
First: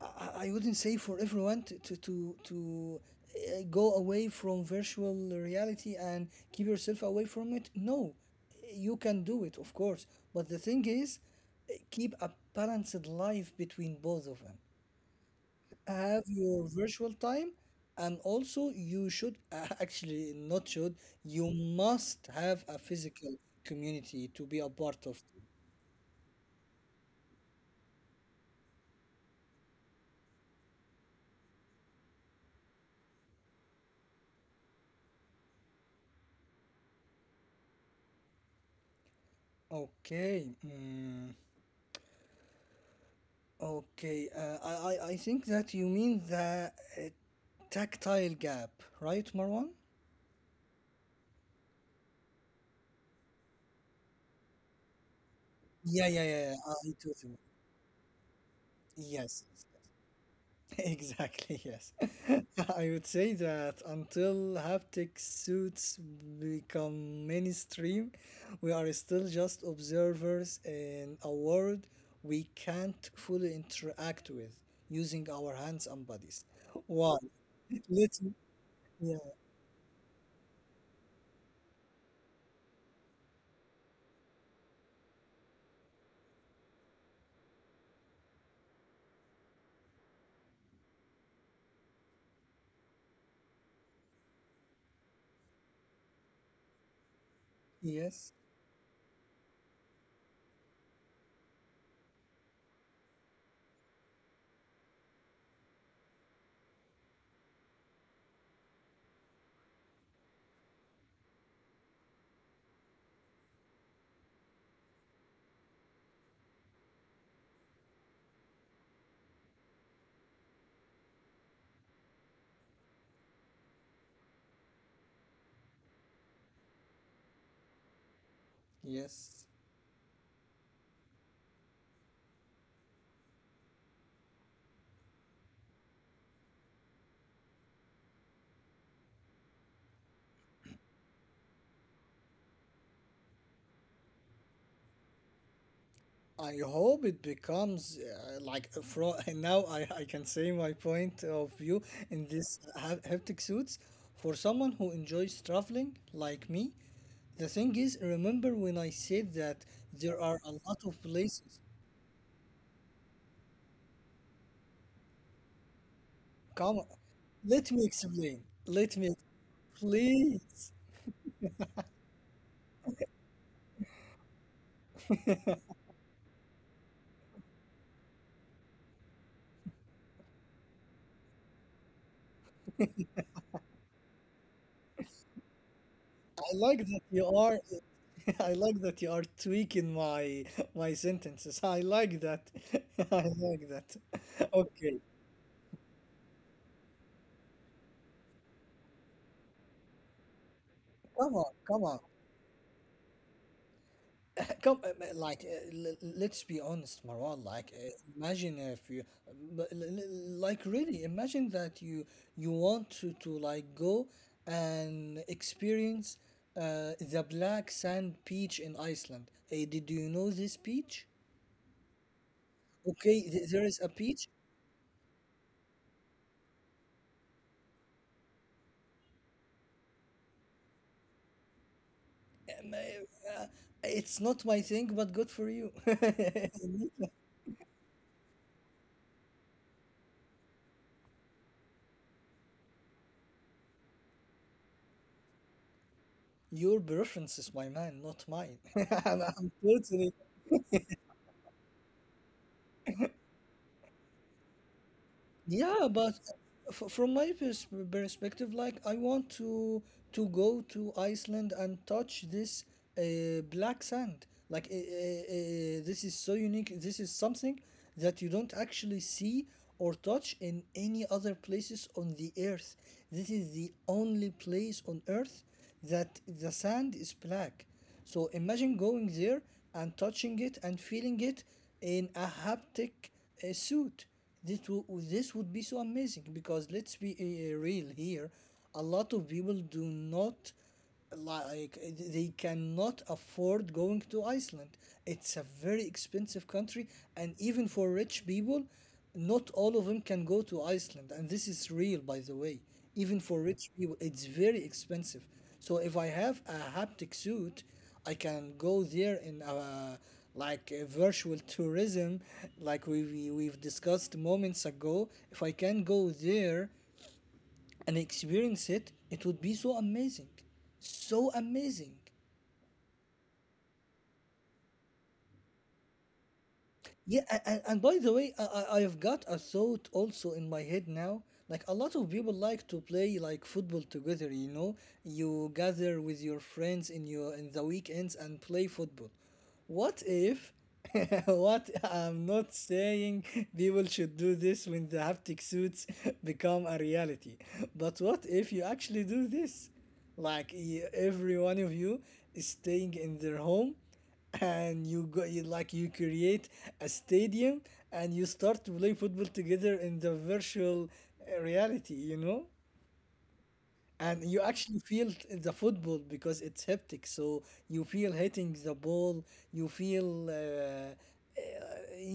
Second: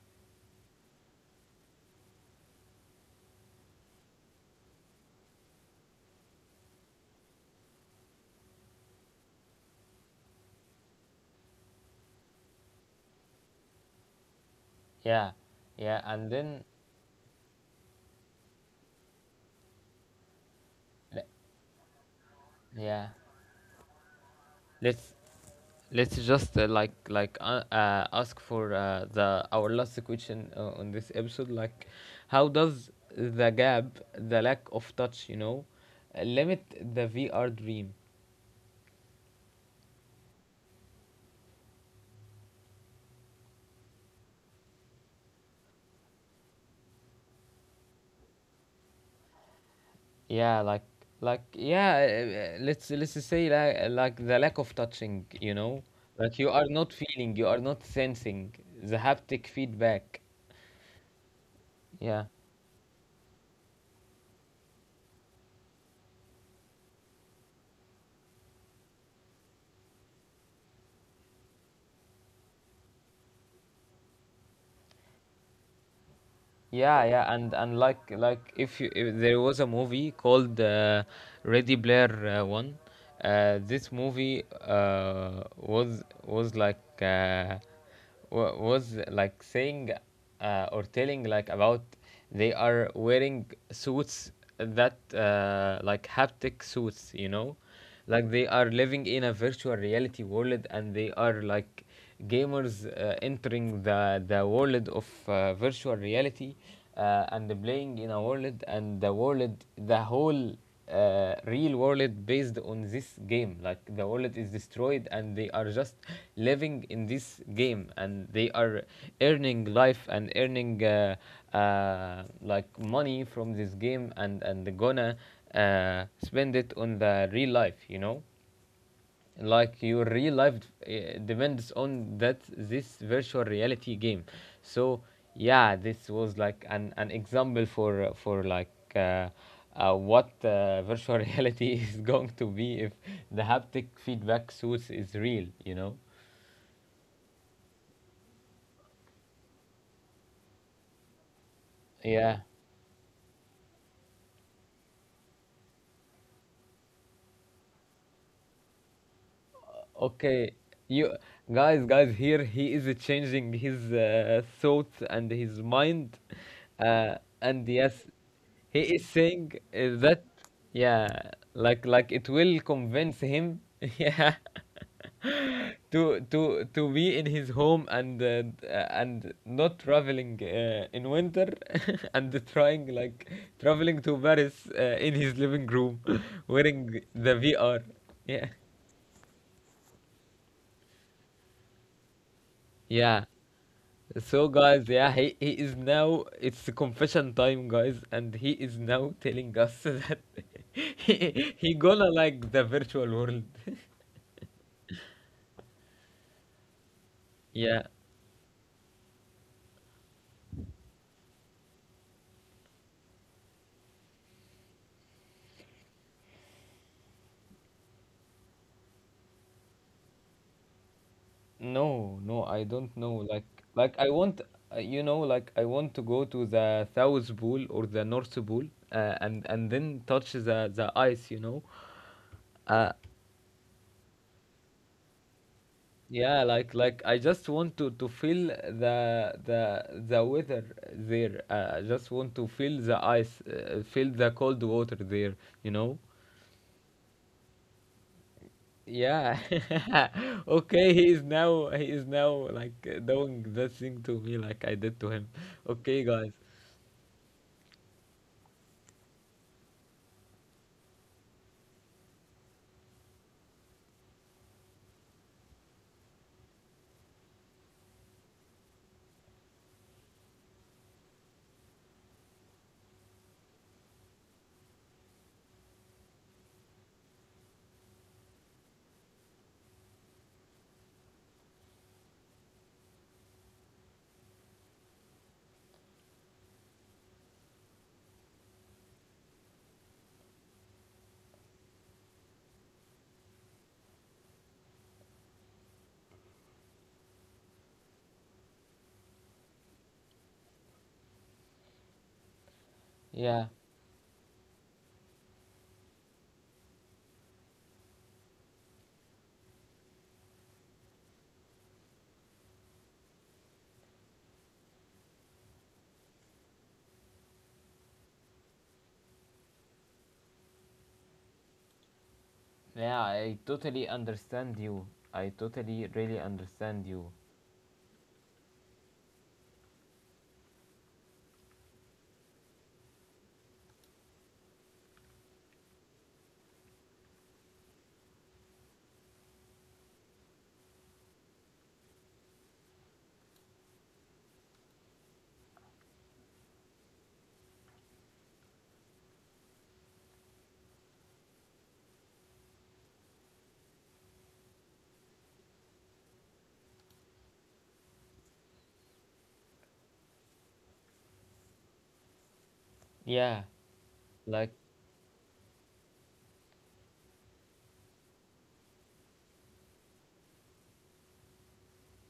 Speaker 2: I wouldn't say for everyone to to go away from virtual reality and keep yourself away from it. No, you can do it, of course. But the thing is, keep a balanced life between both of them.
Speaker 1: yeah, yeah,
Speaker 2: Have
Speaker 1: and then
Speaker 2: your virtual time, and also you should actually not should,
Speaker 1: le-
Speaker 2: you must have a
Speaker 1: yeah,
Speaker 2: physical community to be a part
Speaker 1: let's.
Speaker 2: of.
Speaker 1: Let's just ask for the our last question on this episode. Like, how does the gap, the lack of touch, you know, limit the VR dream?
Speaker 2: Okay, mm, okay, I think that you mean the uh, tactile gap, right, Marwan?
Speaker 1: Yeah, like yeah. Let's say like the lack of touching. You know,
Speaker 2: Yeah, yeah,
Speaker 1: like
Speaker 2: yeah,
Speaker 1: you
Speaker 2: yeah.
Speaker 1: are
Speaker 2: I
Speaker 1: not
Speaker 2: totally,
Speaker 1: feeling, you are not sensing the
Speaker 2: yes.
Speaker 1: haptic feedback.
Speaker 2: Exactly, yes.
Speaker 1: Yeah.
Speaker 2: I would say that until haptic suits become mainstream, we are still just observers in a world we can't fully interact with using our hands and bodies.
Speaker 1: Yeah,
Speaker 2: Why?
Speaker 1: yeah, and
Speaker 2: Let me,
Speaker 1: like if you,
Speaker 2: yeah,
Speaker 1: if there was a movie called Ready Player One, this movie was like saying or telling like about they are wearing suits that like haptic suits, you know,
Speaker 2: yes,
Speaker 1: like they are living in a virtual reality world, and they are like gamers entering the world of virtual reality, and playing in a world. And the world, the whole real world based on this game. Like, the world is destroyed and they are just living in this game, and they are earning life and earning like money from this game, and gonna spend it on the real life, you know,
Speaker 2: yes.
Speaker 1: like your real life depends on that this virtual reality game. So yeah, this was like an example for like uh, what virtual reality is going to be if the haptic feedback suits is real, you know.
Speaker 2: I hope it becomes like from now. I can say my point of view in
Speaker 1: Yeah.
Speaker 2: this haptic suits for someone who enjoys traveling like me. The thing is, remember when I said that there are a
Speaker 1: Okay,
Speaker 2: lot of
Speaker 1: you,
Speaker 2: places.
Speaker 1: guys, guys, here he is changing his thoughts and his mind,
Speaker 2: Come on,
Speaker 1: uh,
Speaker 2: let
Speaker 1: and
Speaker 2: me
Speaker 1: yes,
Speaker 2: explain.
Speaker 1: he
Speaker 2: Let
Speaker 1: is
Speaker 2: me,
Speaker 1: saying that,
Speaker 2: please.
Speaker 1: yeah, like it will convince him, yeah, to be in his home and and not traveling in winter, and trying like traveling to Paris in his living room,
Speaker 2: I like that
Speaker 1: wearing
Speaker 2: you
Speaker 1: the
Speaker 2: are.
Speaker 1: VR,
Speaker 2: I
Speaker 1: yeah,
Speaker 2: like that you are tweaking my my sentences. I like that. I
Speaker 1: yeah.
Speaker 2: like that.
Speaker 1: So guys,
Speaker 2: Okay,
Speaker 1: yeah, he is now, it's the confession time, guys, and he is now telling us that
Speaker 2: come on,
Speaker 1: he
Speaker 2: come on.
Speaker 1: gonna like the virtual world.
Speaker 2: Like, let's be honest, Marwan. Like,
Speaker 1: Yeah.
Speaker 2: imagine if you, but like, really, imagine that you want to like go and experience the black sand beach in Iceland. Did you know this beach?
Speaker 1: No, no, I don't know.
Speaker 2: Okay, there is a
Speaker 1: Like I
Speaker 2: beach.
Speaker 1: want, you know, like I want to go to the South Pole or the North Pole, and then touch the ice, you know.
Speaker 2: Um,
Speaker 1: Uh,
Speaker 2: uh, uh, it's not my thing, but good for you.
Speaker 1: Yeah, like I just want to feel the weather there. I just want to feel the ice, feel the cold water there, you know?
Speaker 2: Your preferences, my man, not mine.
Speaker 1: Yeah.
Speaker 2: I'm totally,
Speaker 1: Okay, he is now like doing that thing to me like I did to him.
Speaker 2: yeah,
Speaker 1: Okay,
Speaker 2: but
Speaker 1: guys.
Speaker 2: f from my perspective, like I want to go to Iceland and touch this black sand. This is so unique. This is something that you don't actually see or touch in any other places on the earth. This is the only place on earth that the sand is black. So imagine going there and touching it and feeling it in a haptic suit. This, this would be so amazing, because let's be real here. A lot of people do not like they cannot afford going to Iceland. It's a very expensive country, and even for rich people, not all of them can go to Iceland. And this is real, by the way. Even for
Speaker 1: Yeah,
Speaker 2: rich people, it's very expensive. So if I have a haptic suit, I can go there in like a virtual tourism, like we we've discussed moments ago. If I can go there and experience it, it would be so amazing, so amazing.
Speaker 1: yeah, I totally understand you. I totally really understand you.
Speaker 2: Yeah, and by the way, I've got a thought also in my head now. Like a lot of people like to play like football together, you know? You gather with your friends in your in the weekends and play football. What if what I'm not saying people should do this when the haptic suits become a reality. But what if you actually do this? Like every one of you is staying in their home, and you go, you like you create a stadium and you start to play football together in the virtual reality, you know.
Speaker 1: Yeah,
Speaker 2: And you
Speaker 1: like
Speaker 2: actually feel the football, because it's haptic, so you feel hitting the ball, you feel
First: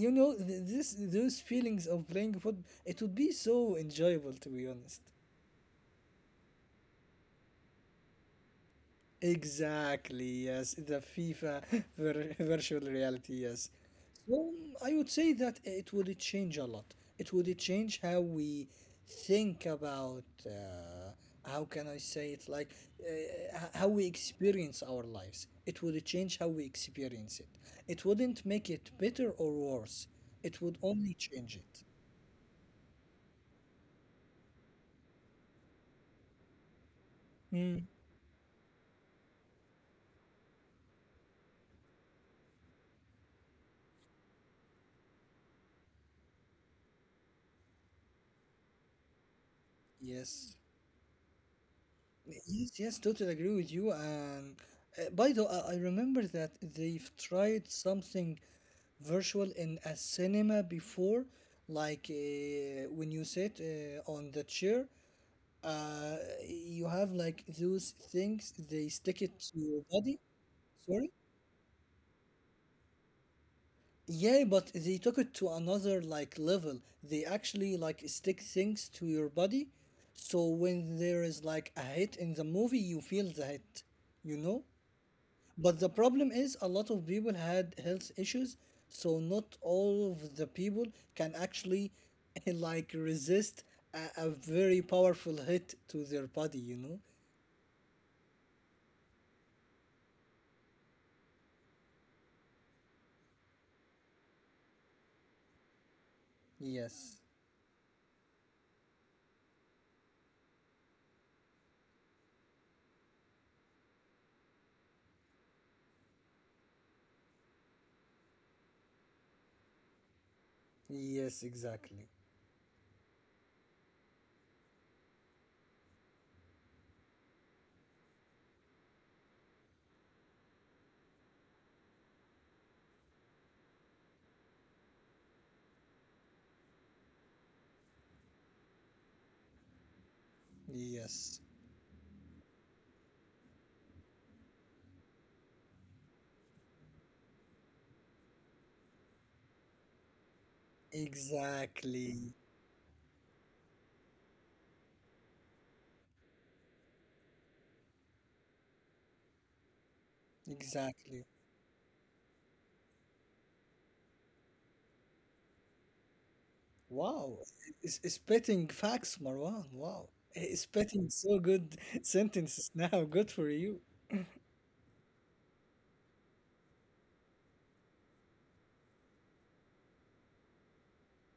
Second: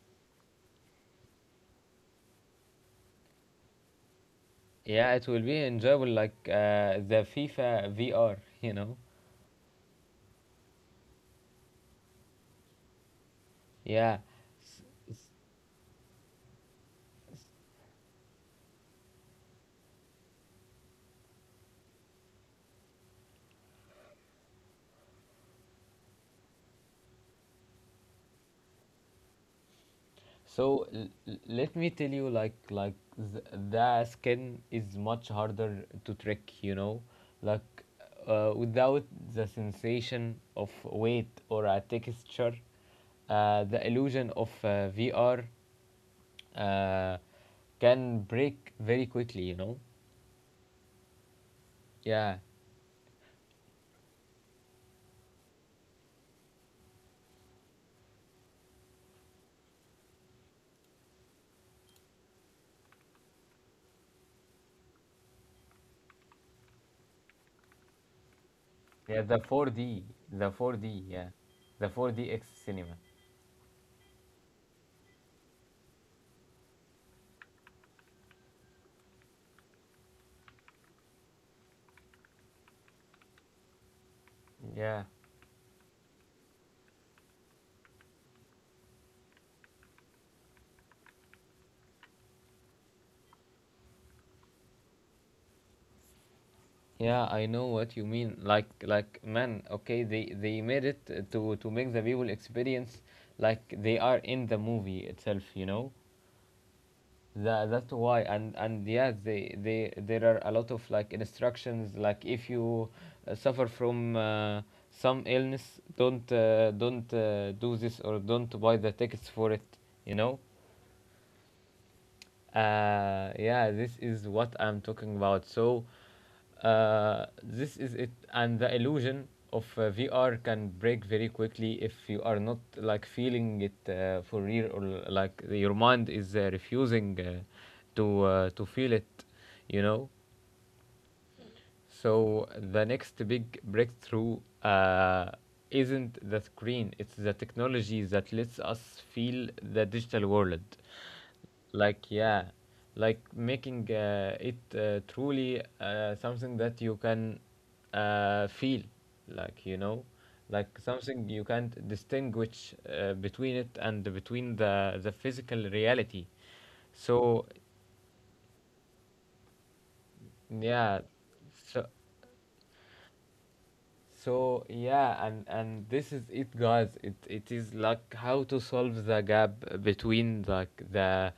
Speaker 2: you know, this, those feelings of playing football, it would be so enjoyable to be honest.
Speaker 1: yeah, it will be enjoyable like the FIFA VR, you know?
Speaker 2: Exactly, yes, the FIFA virtual reality, yes.
Speaker 1: Yeah.
Speaker 2: So
Speaker 1: S-
Speaker 2: I would
Speaker 1: s-
Speaker 2: say that it would change a lot. It would change how we think about how can I say it, like how we experience our lives. It would change how we experience it. It wouldn't make it better or worse. It would
Speaker 1: So
Speaker 2: only change
Speaker 1: let me
Speaker 2: it.
Speaker 1: tell you, like the skin is much harder to trick. You know, like
Speaker 2: Mm.
Speaker 1: without the sensation of weight or a texture, the illusion of VR uh, can break very quickly. You know.
Speaker 2: Yes.
Speaker 1: Yeah.
Speaker 2: Yes, yes, totally agree with you. And by the, I remember that they've tried something virtual in a cinema before, like when you sit on the chair, uh, you have like those things, they
Speaker 1: Yeah.
Speaker 2: stick it
Speaker 1: The
Speaker 2: to your
Speaker 1: 4D.
Speaker 2: body.
Speaker 1: The 4D.
Speaker 2: Sorry?
Speaker 1: Yeah. The 4DX cinema.
Speaker 2: Yeah, but they took it to another like level. They actually like stick things to your body, so when there is like a hit in the movie, you feel the hit, you know?
Speaker 1: Yeah.
Speaker 2: But the problem is a lot of people had health issues, so not all of the people can actually like resist a very powerful hit to their body, you know?
Speaker 1: Yeah, I know what you mean. Like, man, okay, they made it to make the people experience like they are in the movie itself, you know.
Speaker 2: Yes.
Speaker 1: That that's why, and yeah, they there are a lot of like instructions. Like, if you suffer from some illness, don't do this or don't buy the tickets for it, you know.
Speaker 2: Yes, exactly.
Speaker 1: Yeah, this is what I'm talking about. So, this is it, and the illusion of VR can break very quickly if you are not like feeling it for real, or like your mind is refusing to feel it, you know.
Speaker 2: Yes.
Speaker 1: So the next big breakthrough isn't the screen, it's the technology that lets us feel the digital world. Like,
Speaker 2: Exactly.
Speaker 1: yeah, like making it truly something that you can feel, like, you know, like
Speaker 2: Exactly.
Speaker 1: something you can't distinguish between it and between the physical reality.
Speaker 2: Wow.
Speaker 1: So,
Speaker 2: It's spitting facts, Marwan. Wow. It's
Speaker 1: yeah,
Speaker 2: spitting so good
Speaker 1: so.
Speaker 2: sentences now. Good for you.
Speaker 1: So yeah, and this is it, guys. It is like how to solve the gap between like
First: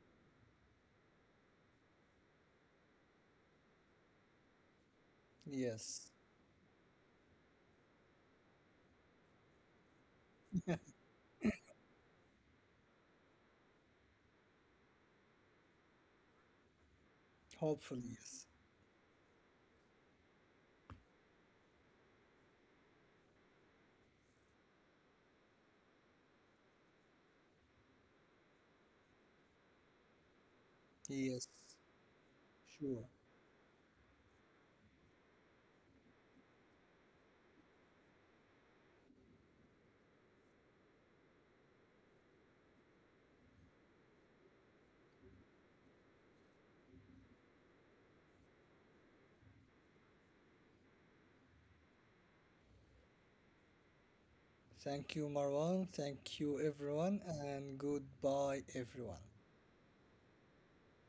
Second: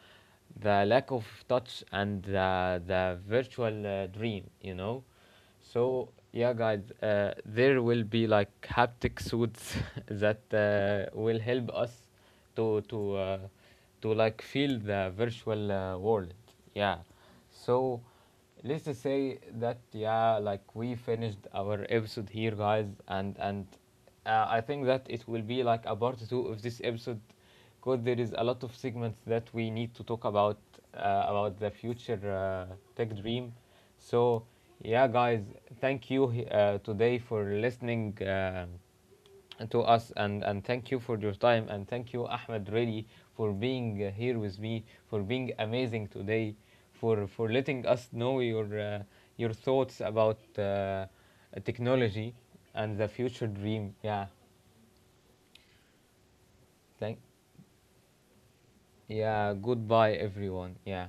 Speaker 1: the lack of touch and the virtual dream, you know.
Speaker 2: Yes.
Speaker 1: So yeah, guys, there will be like haptic suits that will help us to to uh, to like feel the virtual world. Yeah. So
Speaker 2: Hopefully, yes.
Speaker 1: let's just say that yeah, like we finished our episode here, guys, and I think that it will be like a part two of this episode because there is a lot of segments that we need to talk about,
Speaker 2: Yes.
Speaker 1: about the future
Speaker 2: Sure.
Speaker 1: tech dream. So yeah, guys, thank you today for listening to us, and thank you for your time, and thank you, Ahmed, really for being here with me, for being amazing today, for letting us know your thoughts about technology and the future dream, yeah.
Speaker 2: Thank you, Marwan. Thank you,
Speaker 1: thank
Speaker 2: everyone, and goodbye, everyone.
Speaker 1: Yeah, goodbye everyone, yeah.